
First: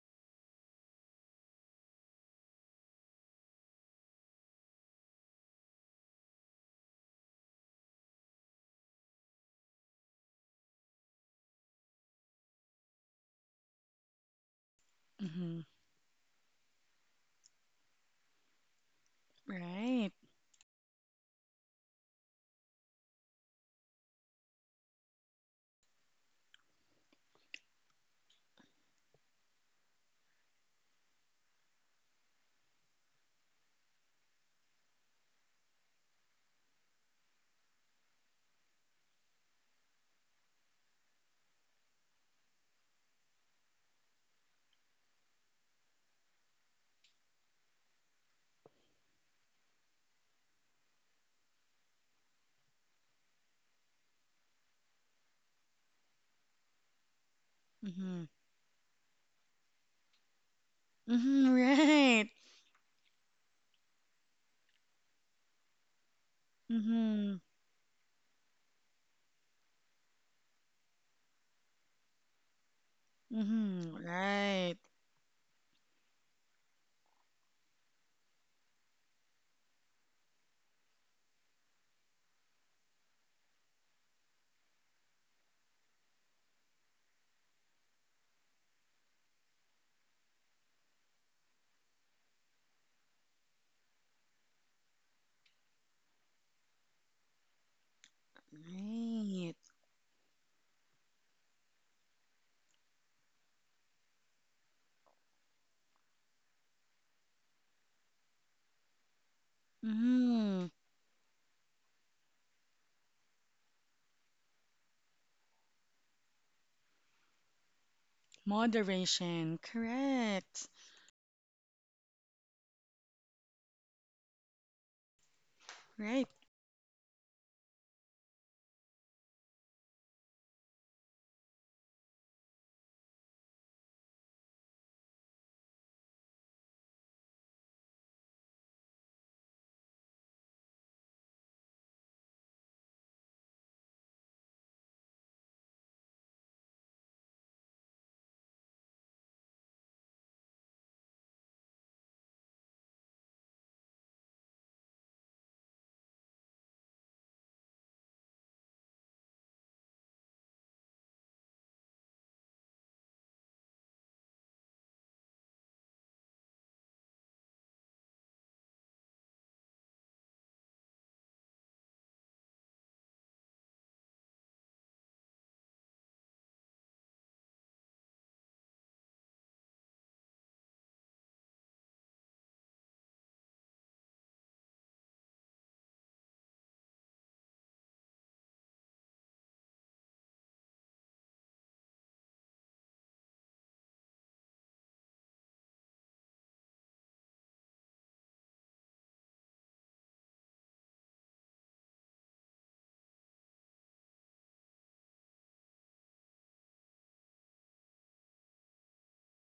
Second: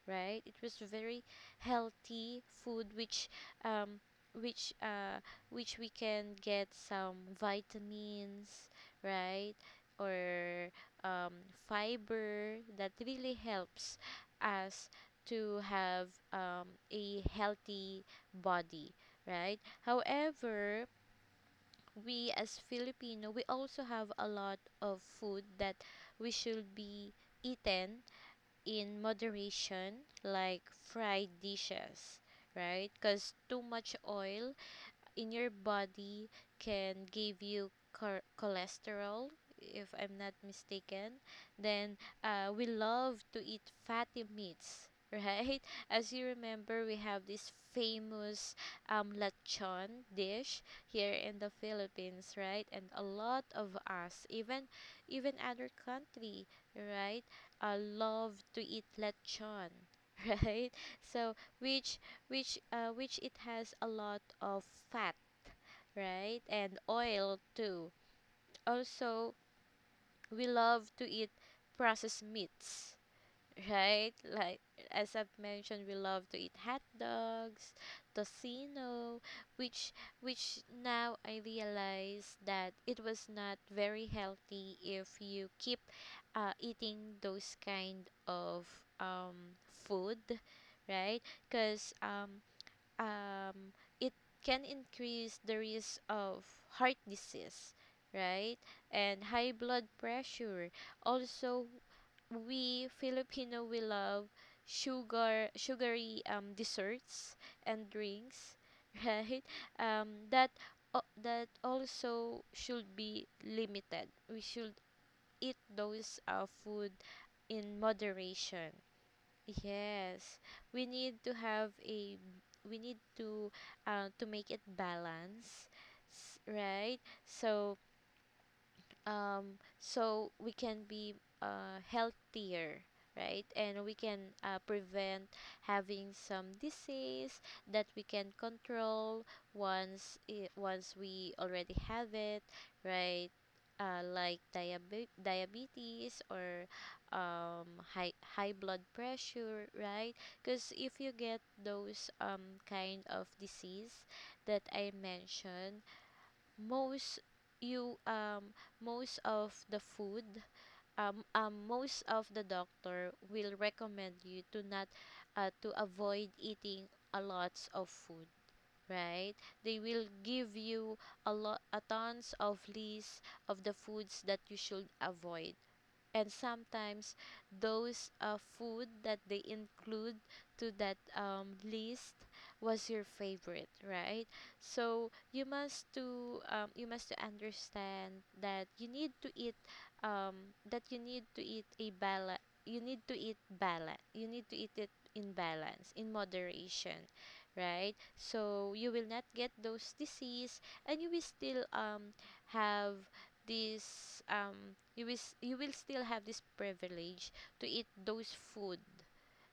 B: right? It was very healthy food, which um, which uh, which we can get some vitamins, right? Or um, fiber that really helps us to
A: Mm-hmm.
B: have um, a healthy body, right?
A: Right.
B: However, we as Filipino, we also have a lot of food that we should be eaten in moderation, like fried dishes, right? Because too much oil in your body can give you chor- cholesterol if I'm not mistaken. Then uh, we love to eat fatty meats, right? As you remember, we have this famous um, lechon dish here in the Philippines, right? And a lot of us, even even other country, right, uh,
A: Mm-hmm.
B: love to eat lechon. Right. So
A: Mm-hmm.
B: which
A: Right.
B: which uh, which it has a lot of fat, right? And
A: Mm-hmm.
B: oil too. Also, we love to eat processed meats,
A: Mm-hmm.
B: right? Like
A: Right.
B: as I've mentioned, we love to eat hot dogs, tocino, which which now I realize that it was not very healthy if you keep uh, eating those kind of um, food, right? Because um, um, it can increase the risk of heart disease, right? And high
A: Right.
B: blood pressure. Also, we Filipino we love sugar, sugary um, desserts and drinks, right? Um, that
A: Mm-hmm.
B: o- that also should be limited. We should eat those uh, food in moderation.
A: Moderation.
B: Yes,
A: Correct.
B: we need to have a we need to uh, to make it balance,
A: Right.
B: s- right? So um, so we can be uh, healthier, right? And we can uh, prevent having some disease that we can control once i once we already have it, right? Uh, like diabe- diabetes or um, high high blood pressure, right? Because if you get those um, kind of disease that I mentioned, most you um most of the food um, um most of the doctor will recommend you to not, uh, to avoid eating a lots of food, right? They will give you a lot a tons of list of the foods that you should avoid. And sometimes those uh, food that they include to that um, list was your favorite, right? So you must to um, you must to understand that you need to eat, um, that you need to eat a balance. You need to eat balance you need to eat it in balance, in moderation, right? So you will not get those disease and you will still um have this um you will s- you will still have this privilege to eat those food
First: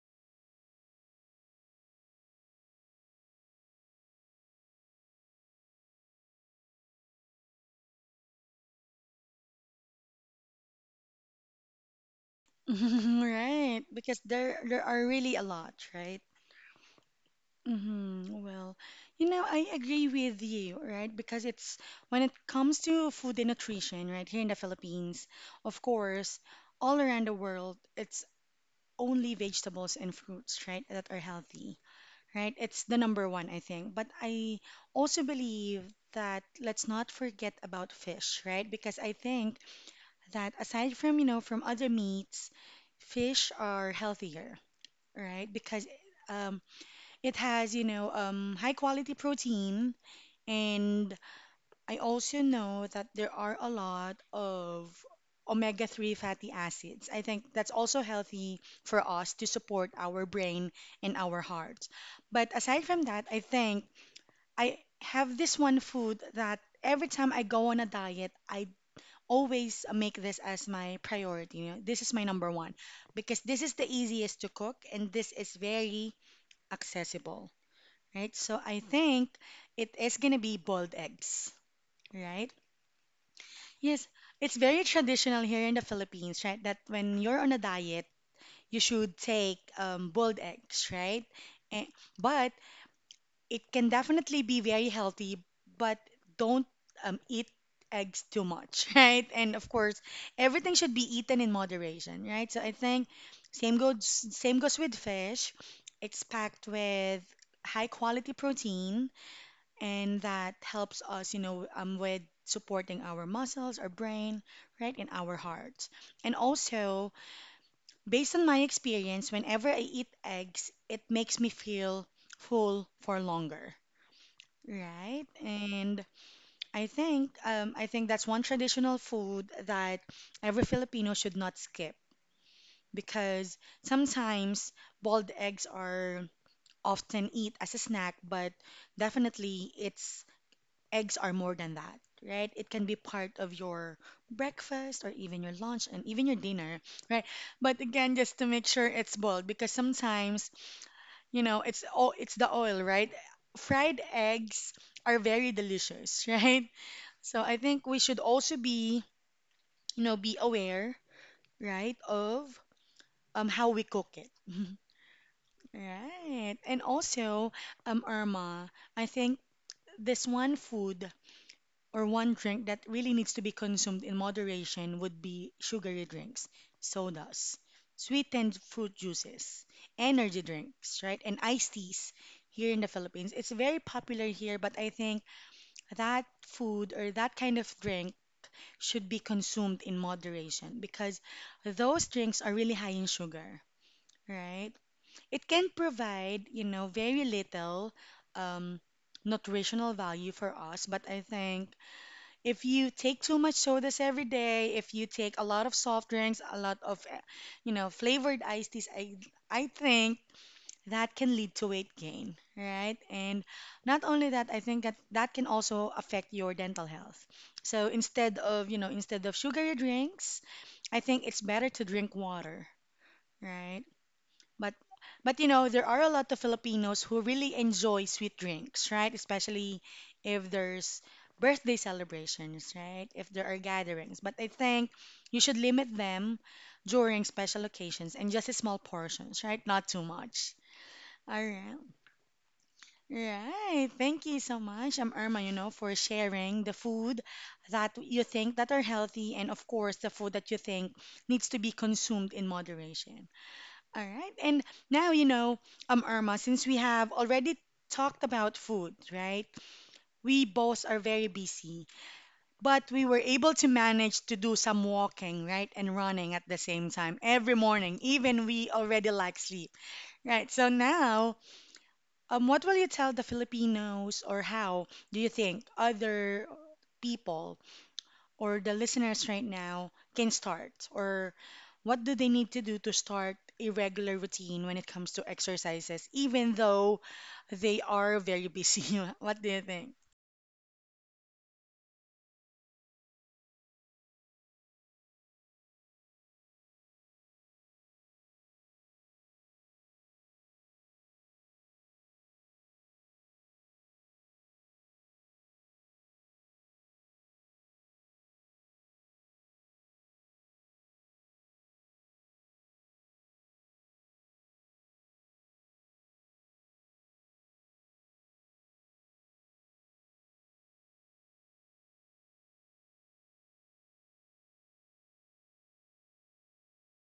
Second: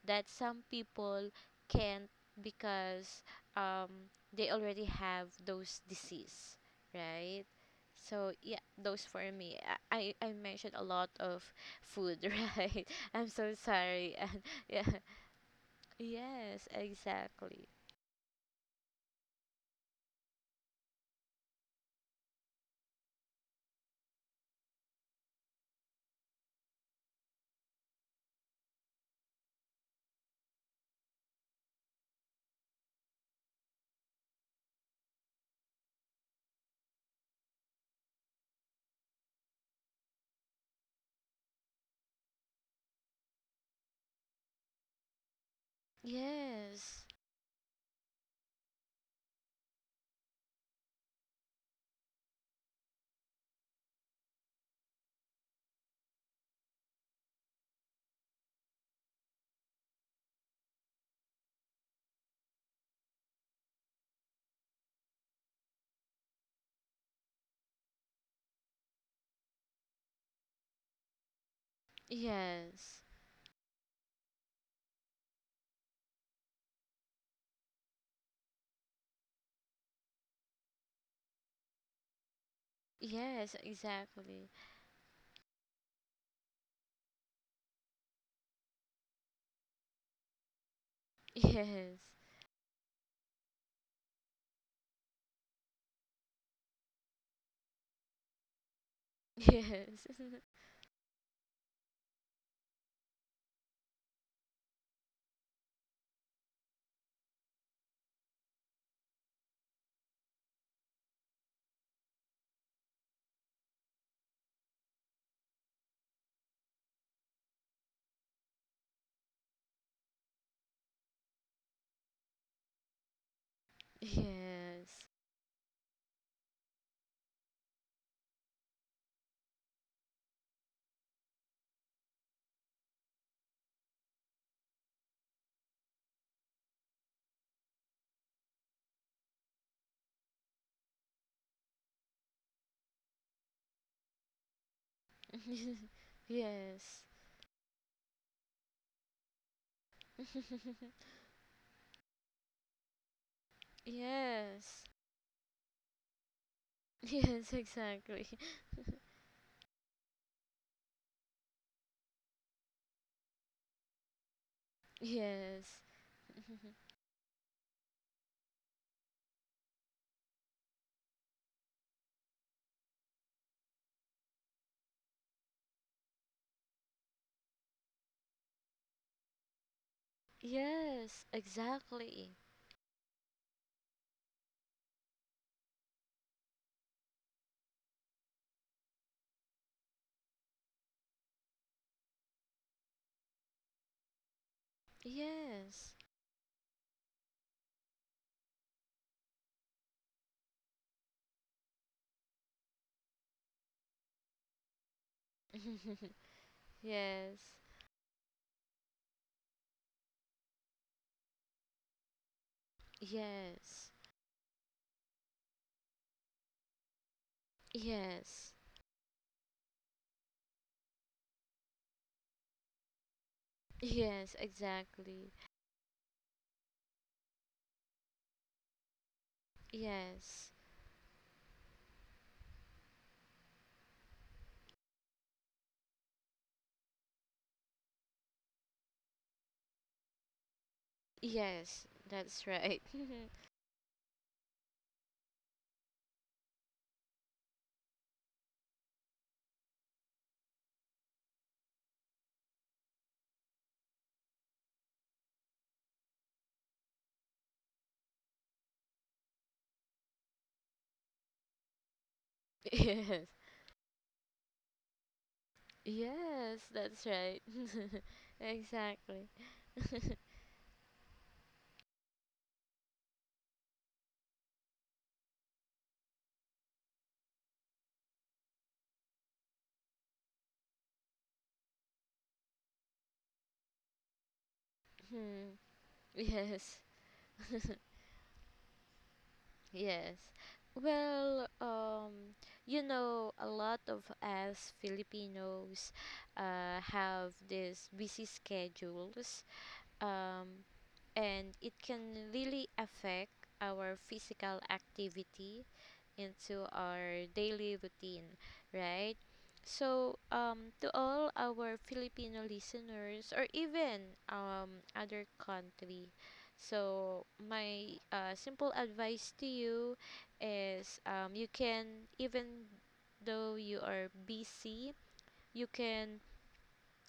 B: that some people can't because um they already have those disease, right? So yeah, those for me. I i I mentioned a lot of food. Right. I'm so
A: Right.
B: sorry.
A: Because
B: And
A: there there
B: yeah,
A: are really a lot, right?
B: yes, exactly.
A: Mm-hmm. Well, you know, I agree with you, right? Because it's when it comes to food and nutrition, right, here in the Philippines, of course, all around the world, it's only vegetables and fruits, right, that are healthy right? It's the number one, I think. But I also believe that let's not forget about fish, right? Because I think that aside from, you know, from other meats, fish are healthier, right? Because um,
B: Yes,
A: it has, you know, um, high quality protein. And I also know that there are a lot of omega three fatty acids. I think that's also healthy for us to support our brain and our heart. But aside from that, I think I have this one food that every time I go on a diet, I always make this as my priority. You know, this is my number one
B: yes,
A: because this is the easiest to cook and this is very accessible, right? So I think it is gonna be boiled eggs, right?
B: yes,
A: Yes,
B: exactly.
A: it's very traditional here in the Philippines, right? That when you're on a diet, you should take um, boiled eggs, right? And,
B: Yes.
A: but. It can definitely be very healthy, but don't um, eat eggs too much, right? And of course,
B: Yes.
A: everything should be eaten in moderation, right? So I think same goes same goes with fish. It's packed with high quality protein, and that helps us, you know, um, with supporting our muscles, our brain, right, and our hearts. And also, based on my experience, whenever I eat eggs, it makes me feel full for longer.
B: Yes.
A: Right. And I think um, I think that's one traditional food that every Filipino should not skip because sometimes boiled eggs are often eat as a snack, but definitely it's eggs are more than that, right? It can be part of your breakfast or even your lunch and even your dinner,
B: Yes.
A: right? But again, just to make sure it's boiled because sometimes, you know, it's oh, it's the oil, right? Fried eggs
B: Yes.
A: are very delicious, right? So
B: Yes,
A: I think we should
B: exactly.
A: also be, you know, be aware, right, of um how we cook it.
B: Yes.
A: Right. And also, um, Irma, I think this one food or one drink that really needs to be consumed in moderation would be sugary drinks, sodas, sweetened fruit juices, energy drinks, right?
B: Yes,
A: And iced teas
B: exactly.
A: here in the Philippines. It's very popular here, but I think that food or that kind of drink should be consumed in moderation because those drinks are really high in sugar, right? It can
B: Yes.
A: provide, you know, very little um, nutritional value for us, but I think if you take too much sodas every day, if you take a lot of soft drinks, a lot of, eh,
B: Yes.
A: you know, flavored iced teas, I, I think that can lead to weight gain, right? And
B: Yes.
A: not only that, I think that that can also affect your dental health. So instead
B: Yes.
A: of, you know, instead of sugary drinks, I think it's better to drink water, right?
B: Yes,
A: But
B: exactly.
A: but you know, there are a lot of Filipinos who really enjoy sweet drinks, right? Especially if
B: Yes.
A: there's birthday celebrations, right? If there are gatherings. But I think you should limit them during special occasions and just small portions, right? Not too much. All right.
B: Yes, that's right.
A: Right. Thank you so much, um, Irma, you know, for sharing the food that you think that are healthy and of course the food that you think needs to be consumed in moderation. All right. And now, you know, um, Irma, since we have already talked about food, right? We both are very busy, but we were
B: Yes.
A: able to manage to do some walking, right? And running at the
B: Yes,
A: same
B: that's
A: time
B: right.
A: every morning, even we already
B: Exactly.
A: lack sleep, right? So now, um, what will you tell the Filipinos, or how do you think other people or the listeners right now can start? Or what do they need to do to start a regular routine when it comes to
B: Hmm.
A: exercises, even
B: Yes.
A: though they are very busy? What do you think?
B: Yes. Well, um, you know, a lot of us Filipinos uh, have these busy schedules, um, and it can really affect our physical activity into our daily routine, right? So, um, to all our Filipino listeners or even um, other country, so my uh, simple advice to you is um, you can, even though you are busy, you can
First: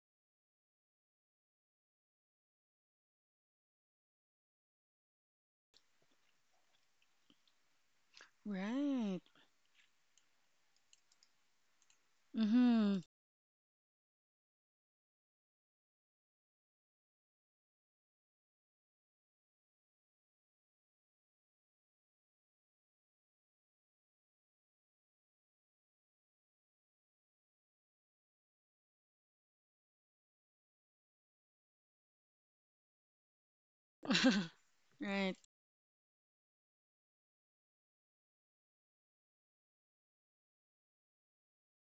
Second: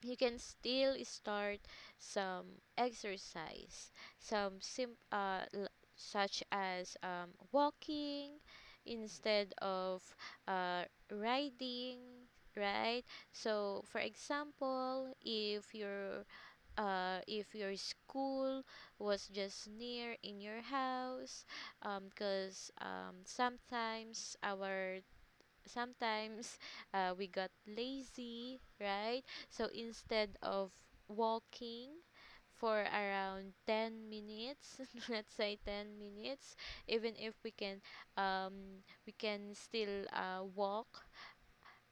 B: you can still start some exercise, some sim uh, l- such as um, walking
A: Right.
B: instead of uh, riding,
A: Mm-hmm.
B: right? So, for example, if your uh, if your school was just near in your house, because um, 'cause, um, sometimes our sometimes uh, we got lazy, right? So instead of walking for around ten minutes, let's
A: Right.
B: say ten minutes, even if we can um, we can still uh, walk,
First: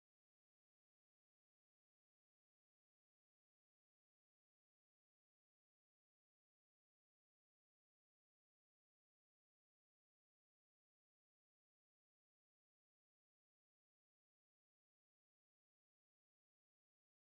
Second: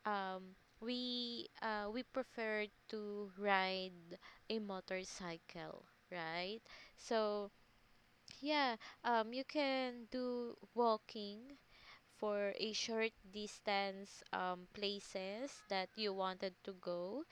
B: um, we uh, we prefer to ride a motorcycle, right? So yeah, um, you can do walking for a short distance um, places that you wanted to go.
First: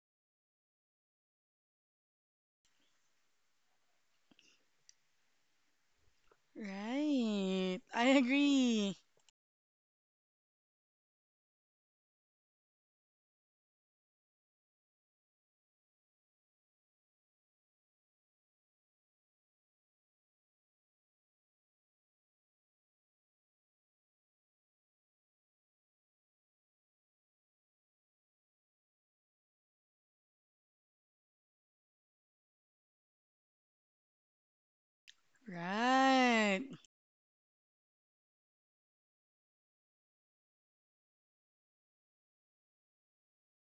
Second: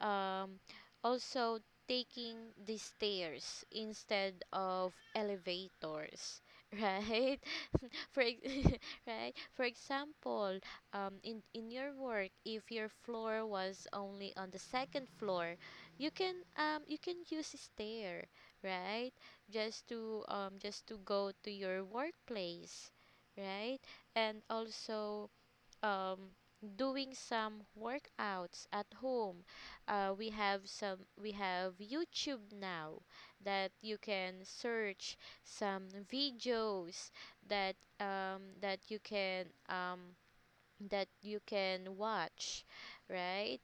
B: Um, Also, taking the stairs instead of elevators, right?
A: Right. I
B: for ex-
A: agree.
B: Right, for example, um in in your work, if your floor was only on the second floor, you can um you can use a stair, right? Just to um just to go to your workplace, right? And also, um, doing some workouts at home. Uh, we have some we have YouTube now that you can search some
A: Right.
B: videos that um, that you can um, that you can watch, right?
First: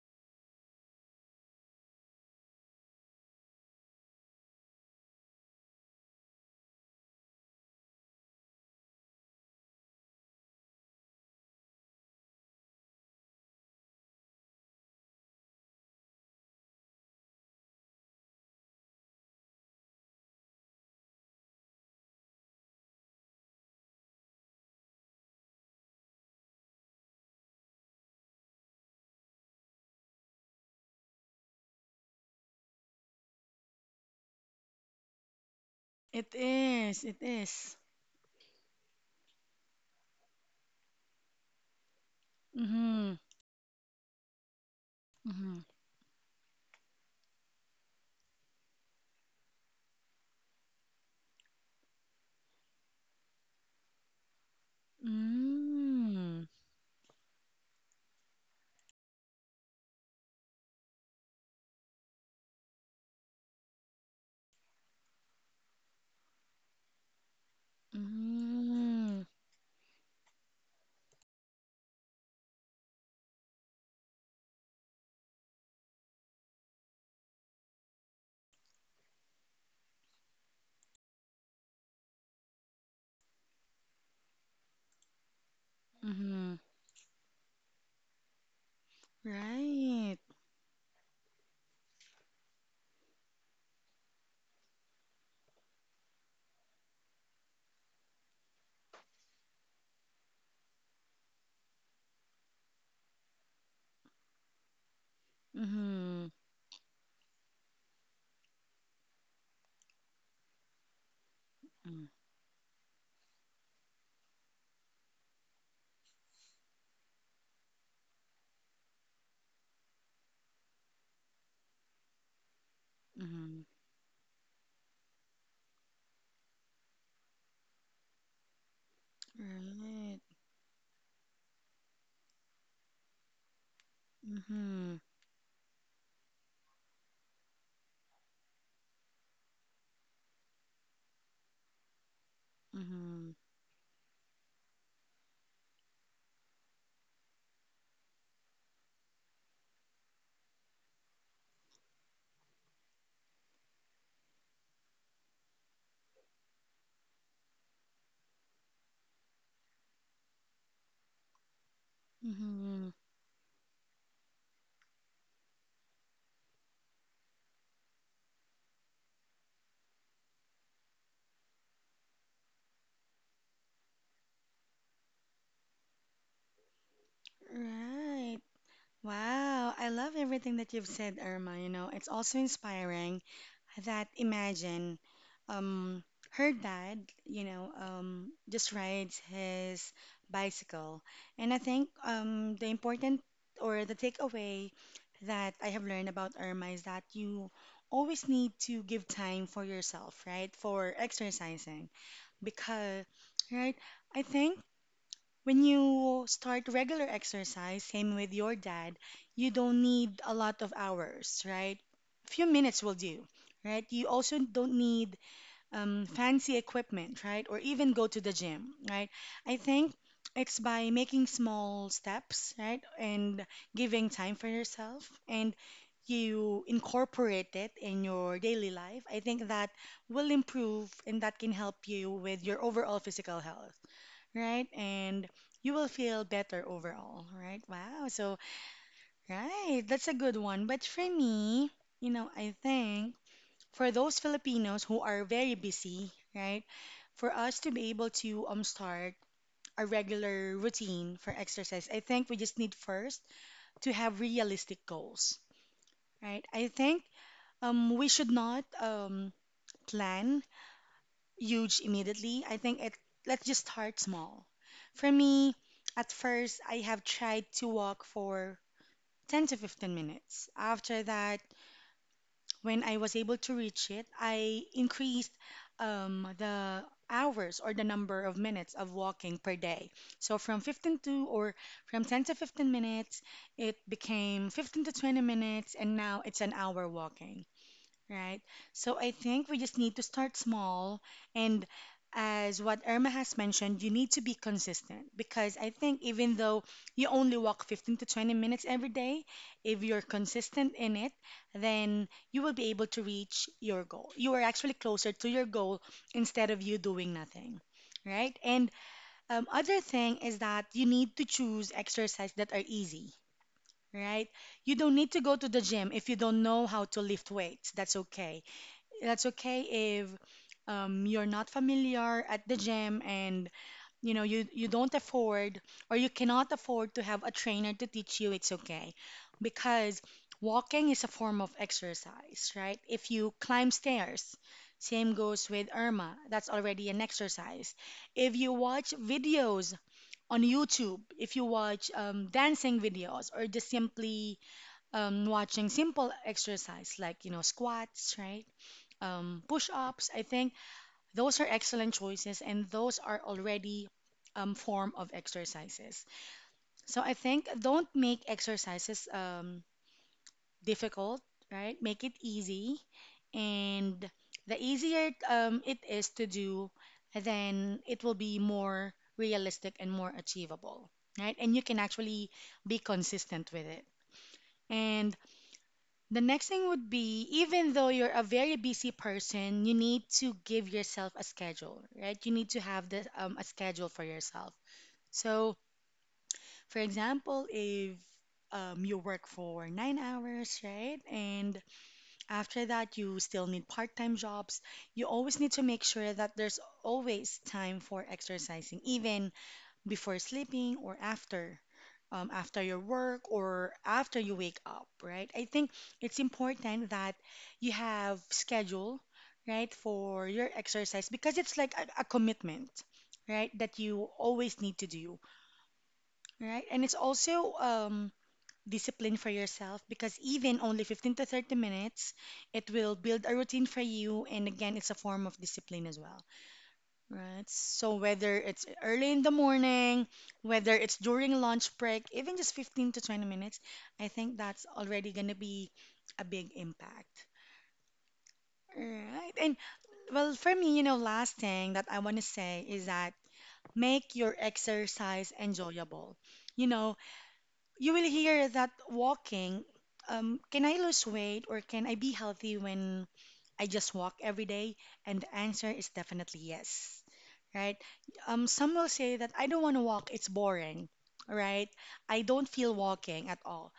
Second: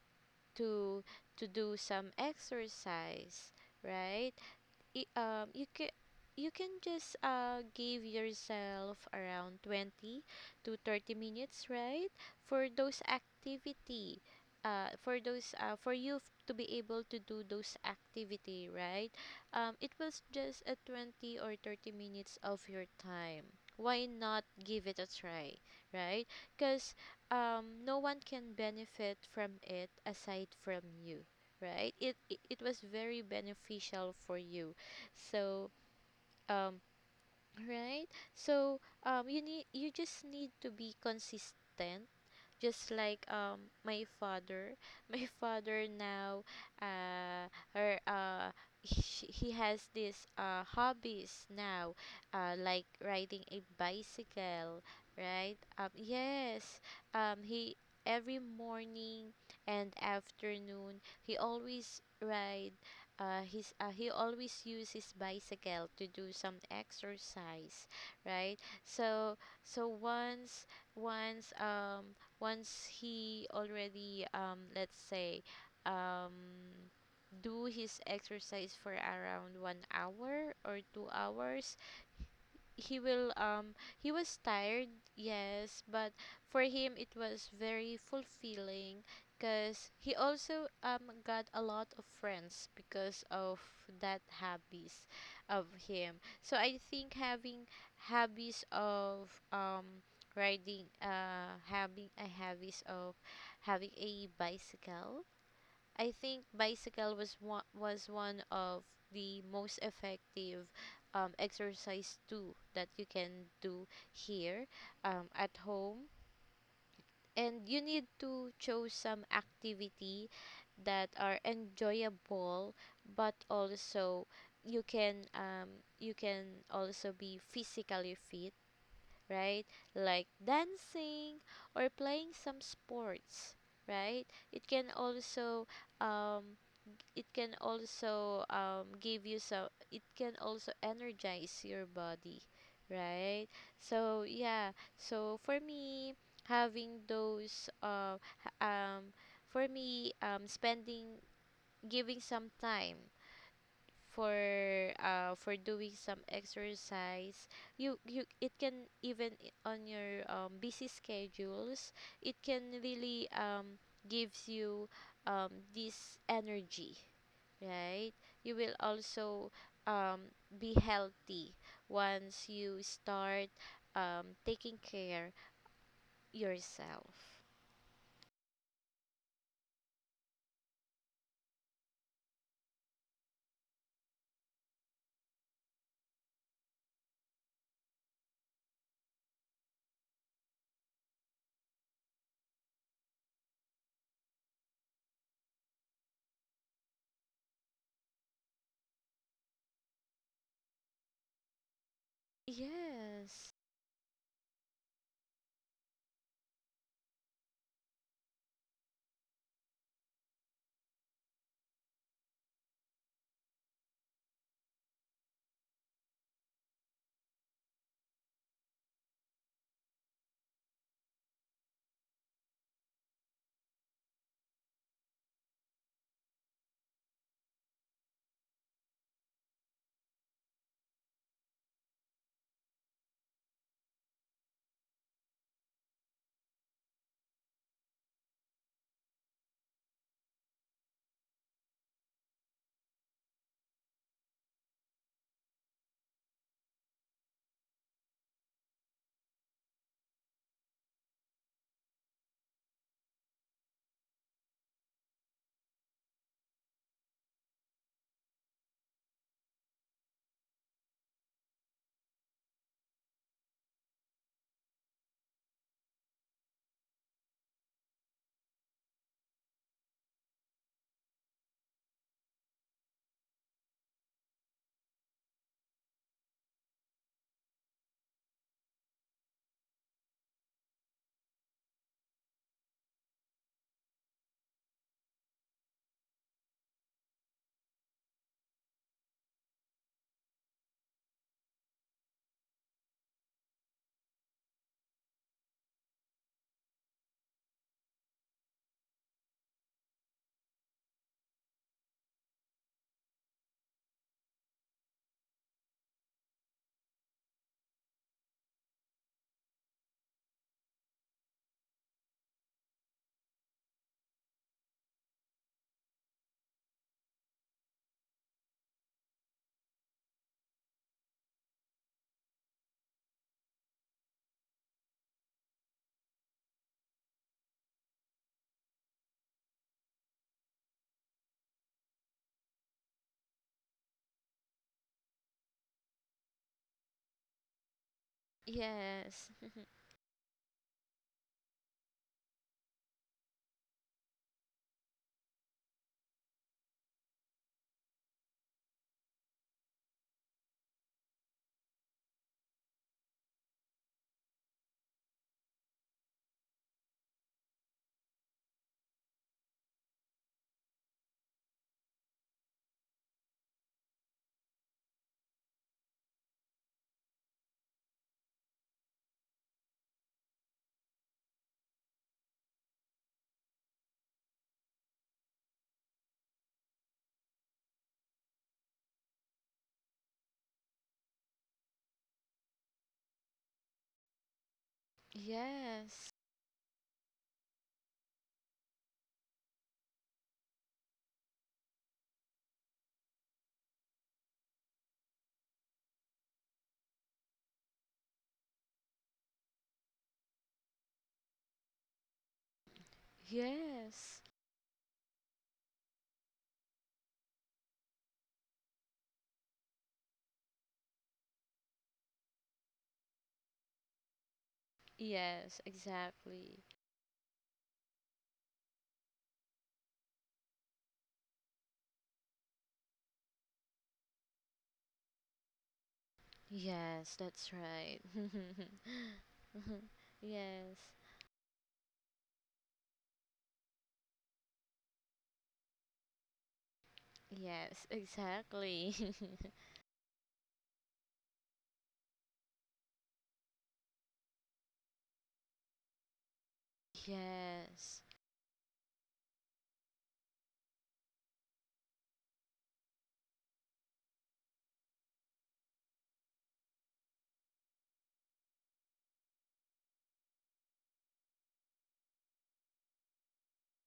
B: To to do some exercise, right? Y- um you can, you can just uh give yourself around twenty to thirty minutes, right, for those activity, uh for those uh for you f- to be able to do those activity, right? Um it was just a twenty or thirty minutes of your time, why not give it a try, right? Because um no one can benefit from it aside from you, right? It, it it was very beneficial for you, so,
A: It
B: um,
A: is. It is.
B: right? So, um, you need, you just need to be consistent, just
A: Mm-hmm.
B: like um my father. My
A: Mm-hmm.
B: father now, uh her uh he, he has this uh hobbies now, uh like riding a bicycle, right? um
A: Mm.
B: yes um he every morning and afternoon he always ride, uh, his uh, he always use his bicycle to do some exercise, right?
A: Mm.
B: So, so once once um once he already, um let's say, um do his exercise for around one hour or two hours, he will um he was tired, yes, but
A: Mhm.
B: for him it was very fulfilling, because he
A: Right.
B: also um got a lot of friends because of that hobbies of him. So I think having hobbies of um riding uh having a hobbies of having a bicycle, I
A: Mhm.
B: think bicycle was one was one of the most effective um,
A: Mm.
B: exercise too that you can do here, um, at home. And you need to choose some activity that are enjoyable, but
A: Mhm.
B: also you can um, you can also be physically fit, right?
A: Right.
B: Like dancing or playing some sports, right? It can
A: Mhm.
B: also, um, it can also um, give you some, it can also energize your body,
A: Mhm.
B: right? So yeah, so for me, having those, uh, h- um for me um spending giving some time for, uh for doing some exercise, you you it can even, i- on your um, busy schedules, it can
A: Mhm.
B: really um gives you um this energy, right? You will also um, be healthy once you start um, taking care yourself.
A: Right. Wow, I love everything that you've said, Irma. You know, it's also inspiring that imagine um, her dad, you know, um, just rides his bicycle. And I think um, the important or the takeaway that I have learned about Irma is that you always need to give time for yourself, right? For exercising. Because,
B: Yes,
A: right, I think when you start regular exercise, same with your dad, you don't need a lot of hours, right? Few minutes will do, right? You also don't need um, fancy equipment, right? Or even go to the gym, right? I think it's by making small steps, right? And giving time for yourself and you incorporate it in your daily life. I think that will improve and that can help you with your overall physical health right? And you will feel better overall, right? Wow. So, right, that's a good one. But for me, you know, I think for those Filipinos who are very busy, right? For us to be able to um start a regular routine for exercise, I think we just need first to have realistic goals, right? I think um we should not um plan huge immediately. I think it let's just start small. For me, at first I have tried to walk for ten to fifteen minutes. After that, when I was able to reach it, I increased um, the hours or the number of minutes of walking per day. So from fifteen to or from ten to fifteen minutes, it became fifteen to twenty minutes and now it's an hour walking. Right. So I think we just need to start small. And as what Irma has mentioned, you need to be consistent because I think even though you only walk fifteen to twenty minutes every day, if you're consistent in it, then you will be able to reach your goal. You are actually closer to your goal instead of you doing nothing. Right. And um, other thing is that you need to choose exercise that are easy. Right. You don't need to go to the gym if you don't know how to lift weights. That's okay that's okay if um, you're not familiar at the gym and you know you, you don't afford or you cannot afford to have a trainer to teach you, it's okay because walking is a form of exercise, right? If you climb stairs, same goes with Irma, that's already an exercise. If you watch
B: yes,
A: videos on YouTube, if you watch um, dancing videos, or just simply um, watching simple exercise like, you know, squats, right, um, push ups. I think those are excellent choices, and those are already um, form of exercises. So I think don't make exercises um, difficult, right? Make it easy, and the easier um, it is to do, then it will be more realistic and more achievable, right? And you can actually be consistent with it. And the next thing would be even though you're a very busy person, you need to give yourself a schedule, right? You need to have the um, a schedule for yourself. So,
B: yes,
A: for example, if um, you work for nine hours, right? And after that, you still need part time jobs. You always need to make sure that there's always time for exercising, even before sleeping or after, um, after your work or
B: yes,
A: after you wake up, right? I think it's important that you have schedule, right, for your exercise because it's like a, a commitment, right, that you always need to do,
B: yes, exactly.
A: right? And it's also um, discipline for yourself because even only fifteen to thirty minutes, it will build a routine for you. And again, it's a form of discipline as well.
B: Yes,
A: Right.
B: that's
A: So
B: right.
A: whether it's early in the morning,
B: Yes,
A: whether it's during lunch break, even just fifteen to twenty minutes, I think that's already going to be a big impact.
B: yes, exactly.
A: Right. And well, for me, you know, last thing that I want to say is that make your exercise enjoyable. You know, you
B: Yes,
A: will hear that walking, um, can I lose weight or can I be healthy when I just walk every day? And the answer is definitely yes, right? Um, some will say that I don't want to walk, it's boring, right? I don't feel walking at all.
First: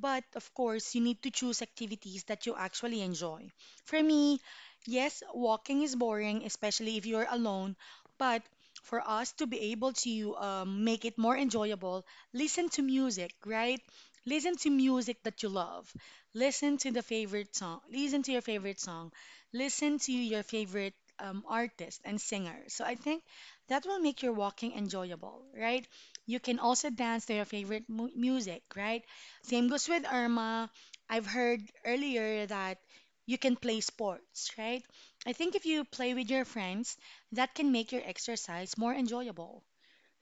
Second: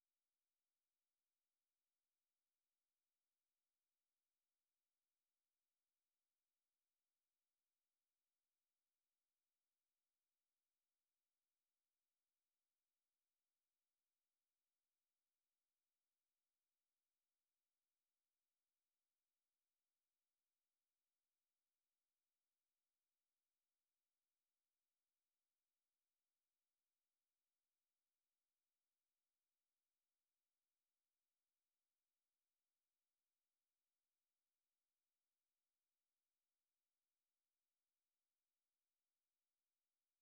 A: But of course, you need to choose activities that you actually enjoy. For me, yes, walking is boring, especially if you're alone. But for us to be able to um, make it more enjoyable, listen to music, right? Listen to music that you love. Listen to the favorite song. Listen to your favorite song. Listen to your favorite um, artist and singer. So I think that will make your walking enjoyable, right? You can also dance to your favorite mu music, right? Same goes with Irma. I've heard earlier that you can play sports, right? I think if you play with your friends, that can make your exercise more enjoyable,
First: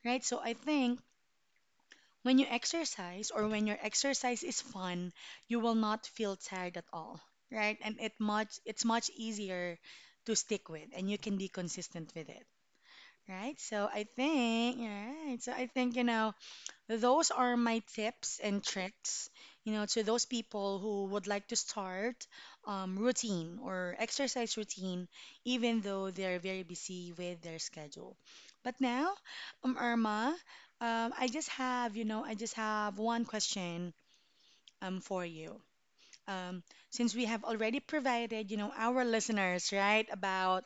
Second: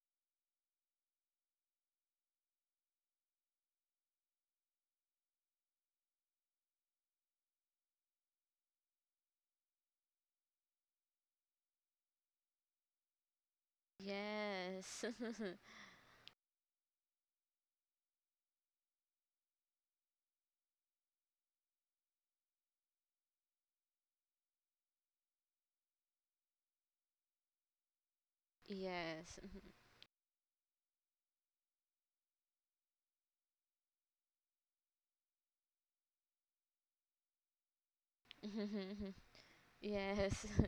A: right? So I think when you exercise or when your exercise is fun, you will not feel tired at all, right? And it much it's much easier to stick with and you can be consistent with it, right? So I think,
B: yes,
A: right? So I think, you know, those are my tips and tricks, you know, to those people who would like to start um, routine or exercise routine, even though they're very busy with their schedule. But now,
B: yes.
A: um, Irma, um, I just have, you know, I just have one question um, for you. Um, since we have already provided, you know, our listeners, right,
B: Yes.
A: about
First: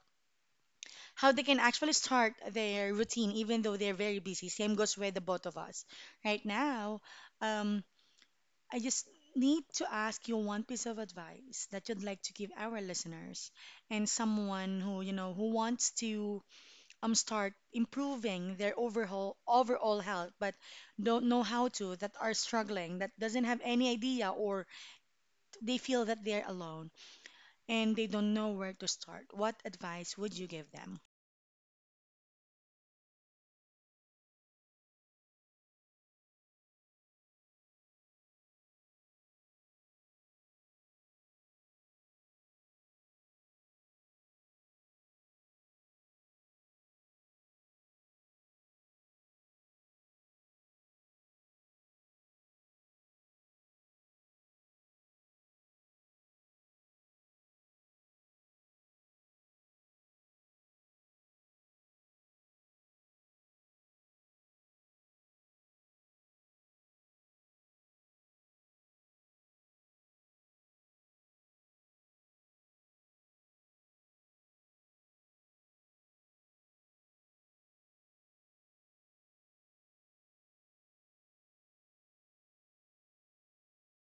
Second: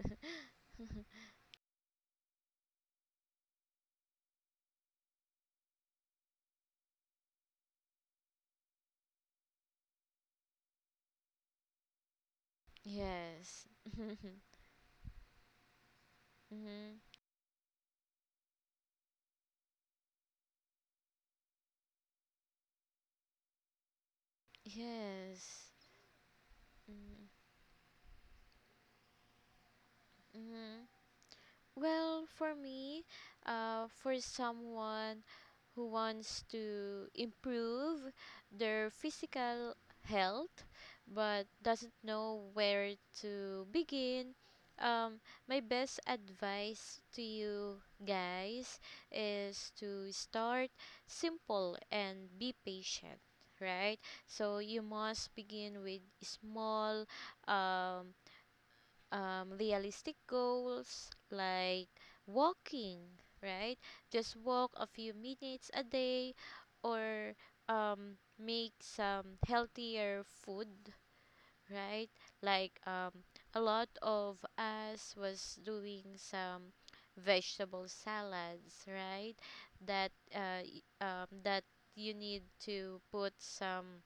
A: how they can actually start their routine even though they're very busy. Same goes with the both of us. Right now, um, I just need to ask you one piece of advice that you'd like to give our listeners
B: Yes.
A: and someone who, you know, who wants to
B: Hmm.
A: um start improving their overall overall health but don't know how to, that are struggling, that doesn't have any idea or
B: Yes.
A: they feel that they're alone
B: Mm-hmm.
A: and they don't know where to start. What advice would you give
B: Mm-hmm.
A: them?
B: Well, for me, uh, for someone who wants to improve their physical health but doesn't know where to begin, um, my best advice to you guys is to start simple and be patient, right? So you must begin with small um, um, realistic goals like walking, right? Just walk a few minutes a day, or um, make some healthier food, right? Like um, a lot of us was doing some vegetable salads, right? That, uh, y- um, that you need to put some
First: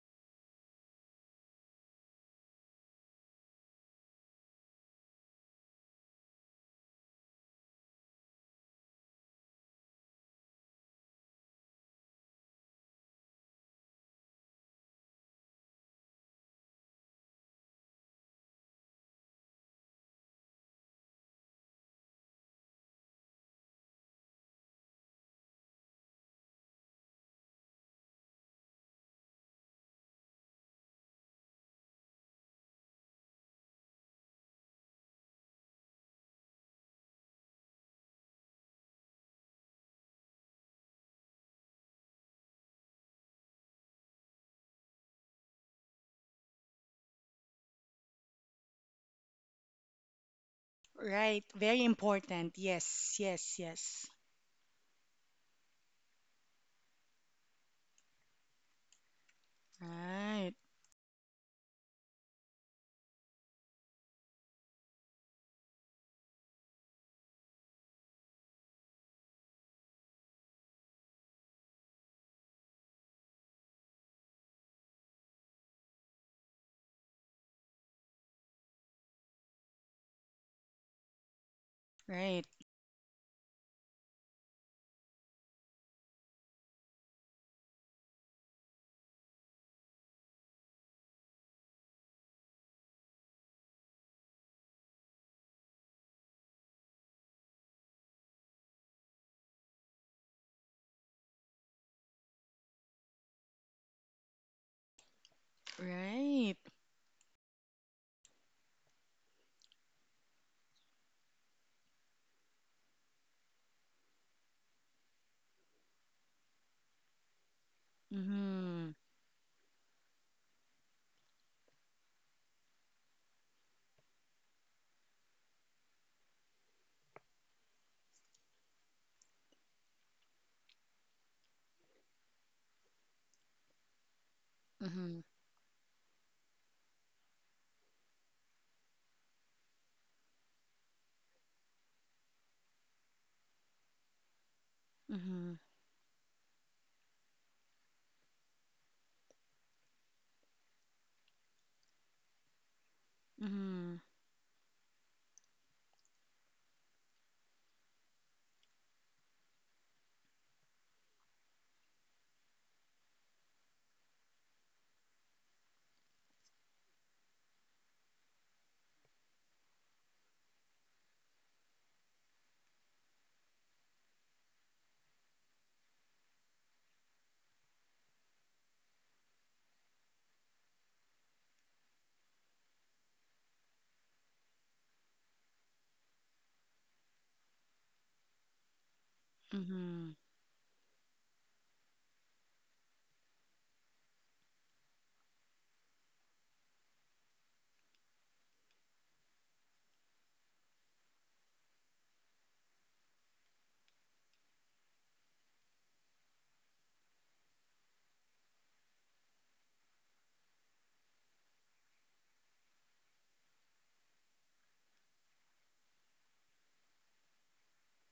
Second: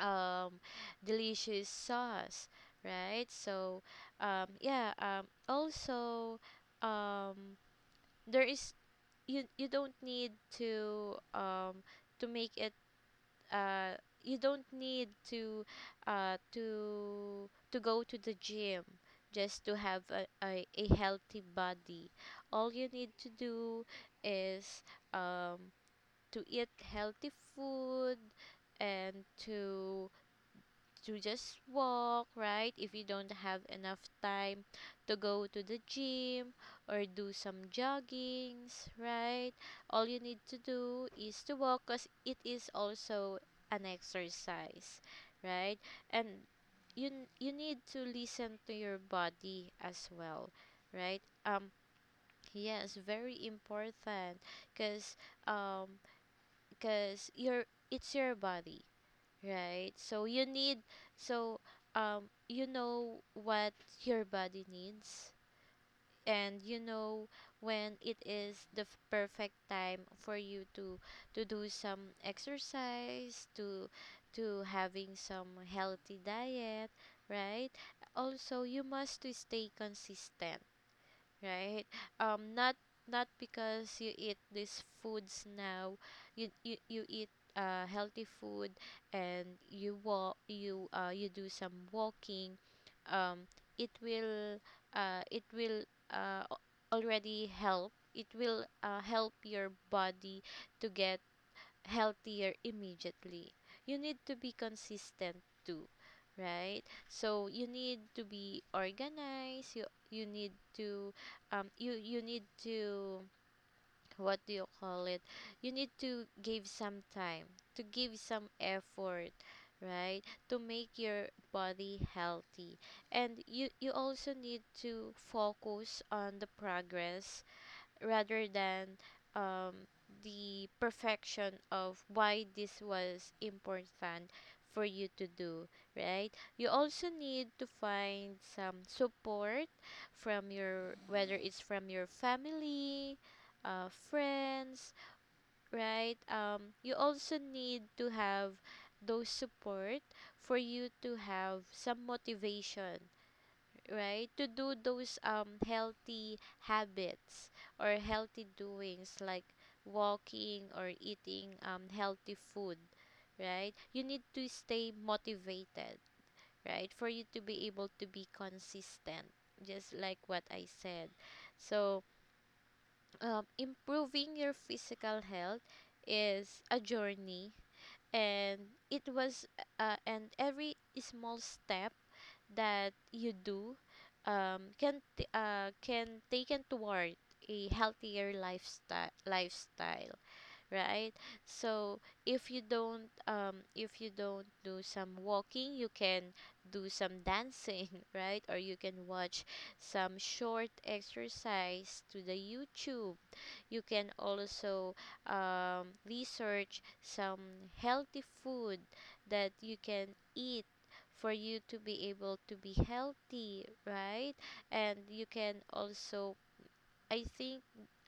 B: um delicious sauce, right? So um yeah um also, um there is you, you don't need to um to make it, uh you don't need to, uh to to go to the gym just to have a, a, a healthy body. All you need to do is um to eat healthy food and to to just walk, right? If you don't have enough time to go to the gym or do some joggings, right? All you need to do is to walk because it is also an exercise, right? And you n- you need to listen to your body as well, right?
A: Right,
B: Um
A: very important.
B: yes,
A: Yes,
B: very
A: yes, yes.
B: important because um because your, it's your body. Right. So you
A: Right,
B: need, so um you know what your body needs, and you know when it is the f- perfect time for you to to do some exercise, to to having some healthy diet, right? Also, you must to stay consistent, right?
A: right,
B: Um, not, not because you eat these foods now, you you, you eat uh, healthy food and you walk, you uh, you do some walking, Um, it will, uh, it will uh, al- already help. It will, uh, help your body to get healthier immediately. You need to be consistent too,
A: right.
B: right? So you need to be organized. You you need to um you you need to, what do you call it? You need to give some time, to give some
A: Mm-hmm.
B: effort, right? To make your body healthy. And you you also need to focus on the progress rather than um, the perfection of why this was important for you
A: Mm-hmm.
B: to do, right? You also need to find some support from your, whether it's from your family, uh, friends,
A: Mm-hmm.
B: right? Um, you also need to have those support for you to have some motivation,
A: Mhm.
B: right, to do those um healthy habits or healthy doings like walking or eating um healthy food, right? You need to stay motivated, right, for you to be able to be consistent, just like what I said. So, um, improving your physical health is a journey, and it was, uh, and every small step that you do, um, can t- uh, can taken toward a healthier lifestyle
A: Mhm.
B: lifestyle right? So if you don't, um if you don't do some walking, you can do some dancing, right, or you can watch some short exercise to the YouTube. You can also um, research some healthy food that you can eat for you to be able to be healthy, right? And you can also, I think,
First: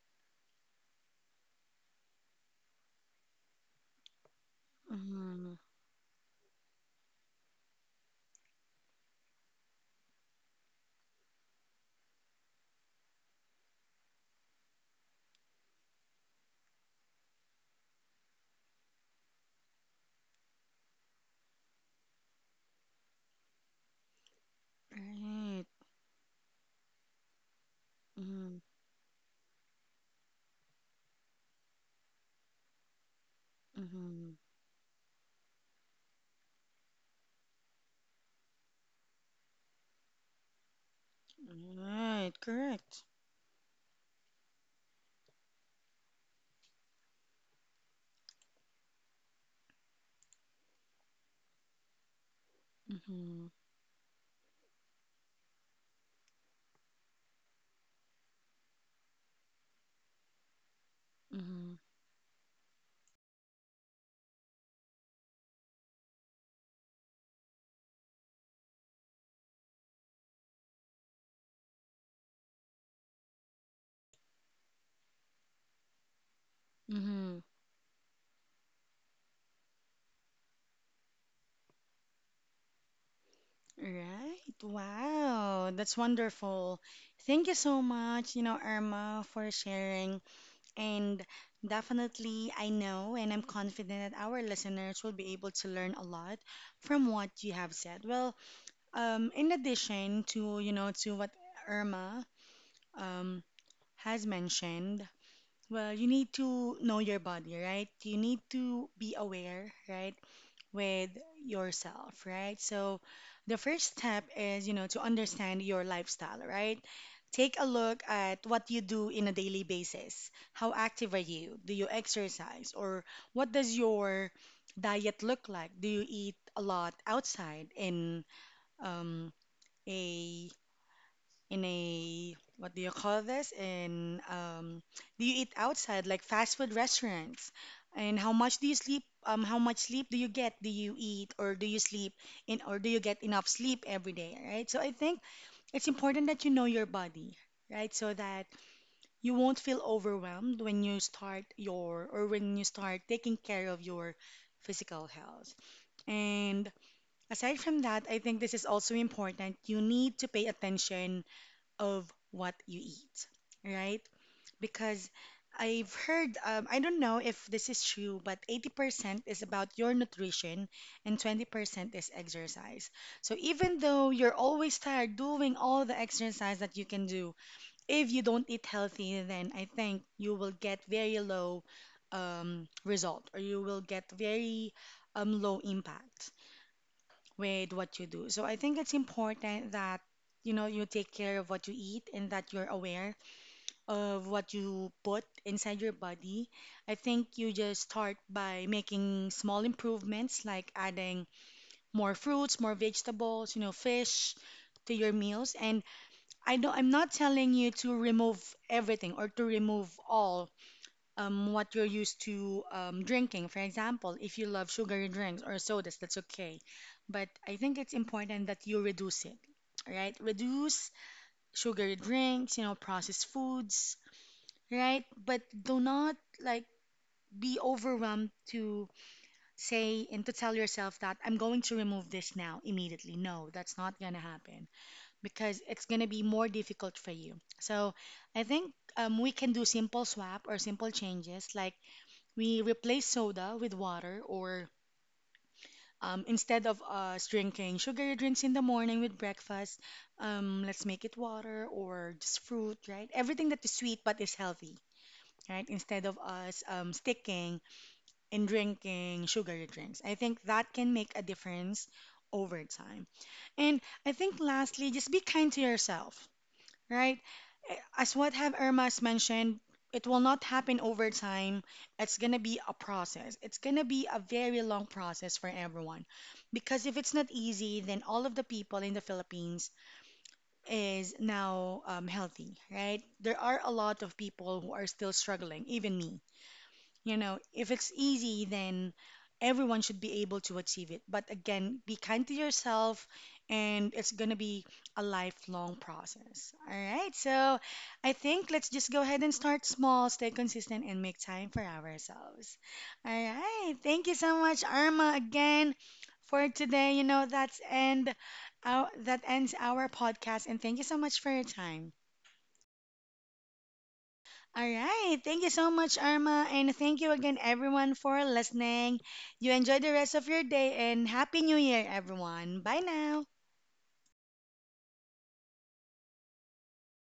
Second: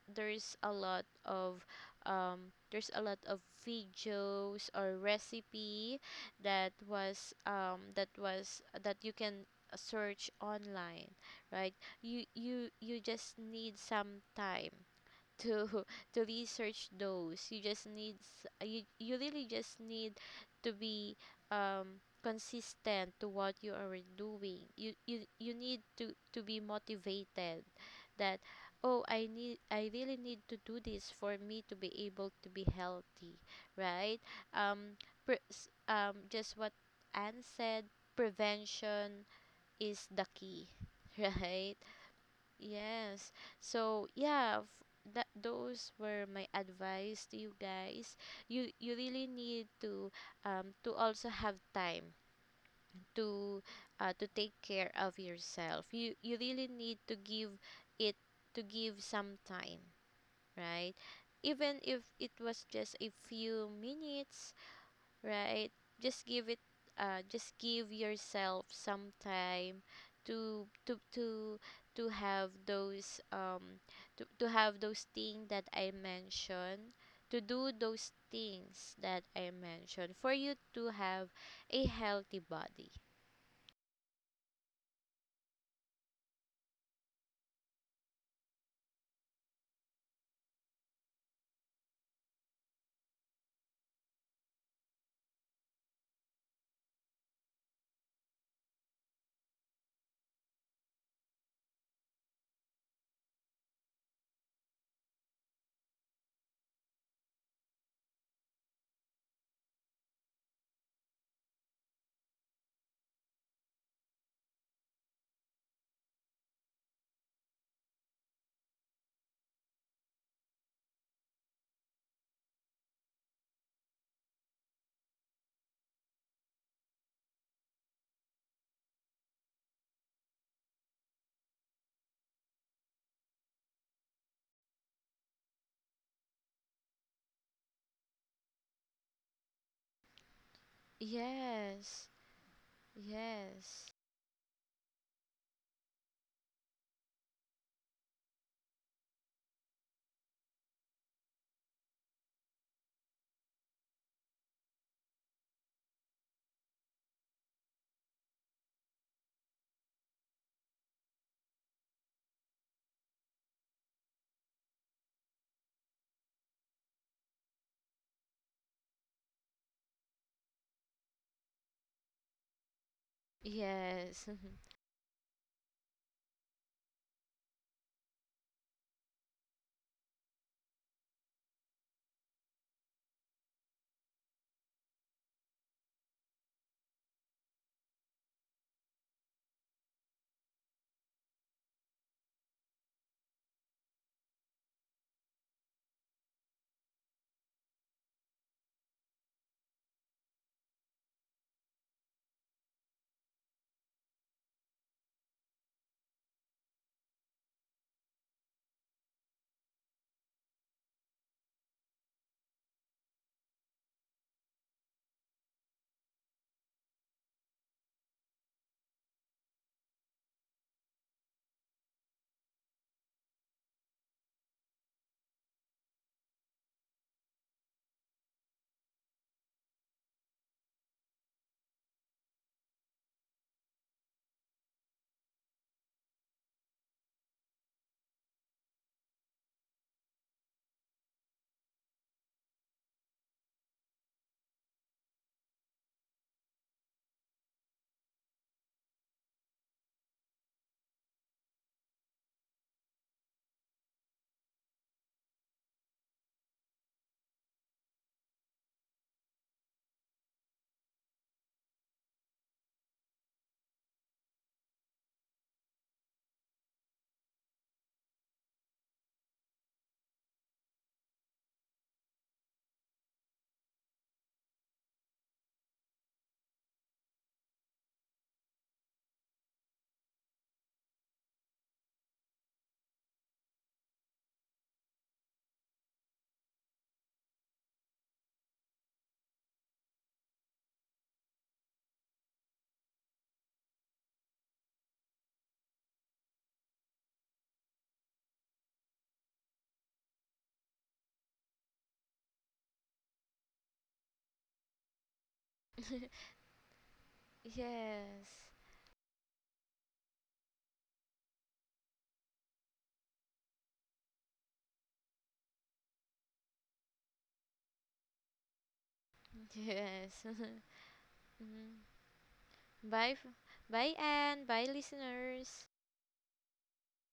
B: there's a lot of um, there's a lot of videos or
A: Mhm.
B: recipe that was um, that was that you can search online, right? You you you just need some time to to research those. You just need, s- you you really just need to be um consistent to what you are doing. You you you
A: Right.
B: need to to be motivated that,
A: Mhm.
B: oh, I need, I really need to do this for me to be able to be healthy, right?
A: Mhm.
B: Um pre- s- um just what Anne said, prevention is the key, right?
A: Right. Correct.
B: Yes. So yeah, f- that those were my advice to you guys. You you really need to um to also have time
A: Mhm.
B: to, uh to take care of yourself. You you really need to give it to give some time, right?
A: Mhm.
B: Even if it was just a few minutes, right? Just give it, uh just give yourself some time to to to to have those, um to, to have those things that I mentioned,
A: Mhm.
B: to do those things that I mentioned for you to have a healthy body.
A: Right. Wow. That's wonderful. Thank you so much, you know, Irma, for sharing. And definitely, I know and I'm confident that our listeners will be able to learn a lot from what you have said. Well, um, in addition to, you know, to what Irma um, has mentioned, well, you need to know your body, right? You need to be aware, right, with yourself, right? So the first step is, you know, to understand your lifestyle, right? Take a look at what you do in a daily basis. How active are you? Do you exercise? Or what does your diet look like? Do you eat a lot outside in um, a in a what do you call this? In um, do you eat outside like fast food restaurants? And how much do you sleep? Um, how much sleep do you get? Do you eat or do you
B: Yes.
A: sleep in or do you get enough
B: Yes.
A: sleep every day, right? So I think it's important that you know your body, right? So that you won't feel overwhelmed when you start your or when you start taking care of your physical health. And aside from that, I think this is also important. You need to pay attention of what you eat, right? Because I've heard, um, I don't know if this is true, but eighty percent is about your nutrition and twenty percent is exercise. So even though
B: Yes.
A: you're always tired doing all the exercise that you can do, if you don't eat healthy, then I think you will get very low um, result or you will get very um, low impact with what you do. So I think it's important that you know you take care of what you eat and that you're aware of what you put inside your body. I think you just start by making small improvements like adding more fruits, more vegetables, you know, fish to your meals and I don't I'm not telling you to remove everything or to remove all um, what you're used to um, drinking. For example, if you love sugary drinks or sodas, that's okay. But I think it's important that you reduce it, right? Reduce sugary drinks, you know, processed foods, right? But do not like be overwhelmed to say and to tell yourself that I'm going to remove this now immediately. No, that's not going to happen because it's going to be more difficult for you. So I think um, we can do simple swap or simple changes like we replace soda with water, or um, instead of us drinking sugary drinks in the morning with breakfast, um, let's make it water or just fruit, right? Everything that is sweet but is healthy, right? Instead of us um, sticking and drinking sugary drinks. I think that can make a difference over time. And I think lastly, just be kind to yourself. Right? As what have Irma's mentioned, it will not happen over time. It's gonna be a process. It's gonna be a very long process for everyone. Because if it's not easy, then all of the people in the Philippines is now um, healthy, right? There are a lot of people who are still struggling, even me. You know, if it's easy, then everyone should be able to achieve it. But again, be kind to yourself, and it's going to be a lifelong process. All right. So I think let's just go ahead and start small, stay consistent, and make time for ourselves. All right. Thank you so much, Arma, again for today. You know, that's end.
B: Yes.
A: Our, that ends our podcast, and thank you so much for your time. All right. Thank you so much, Arma. And thank you again, everyone, for listening. You enjoy the rest
B: Yes.
A: of your day and Happy New
B: Mhm.
A: Year, everyone. Bye
B: bye
A: now.
B: f- bye Anne. Bye listeners.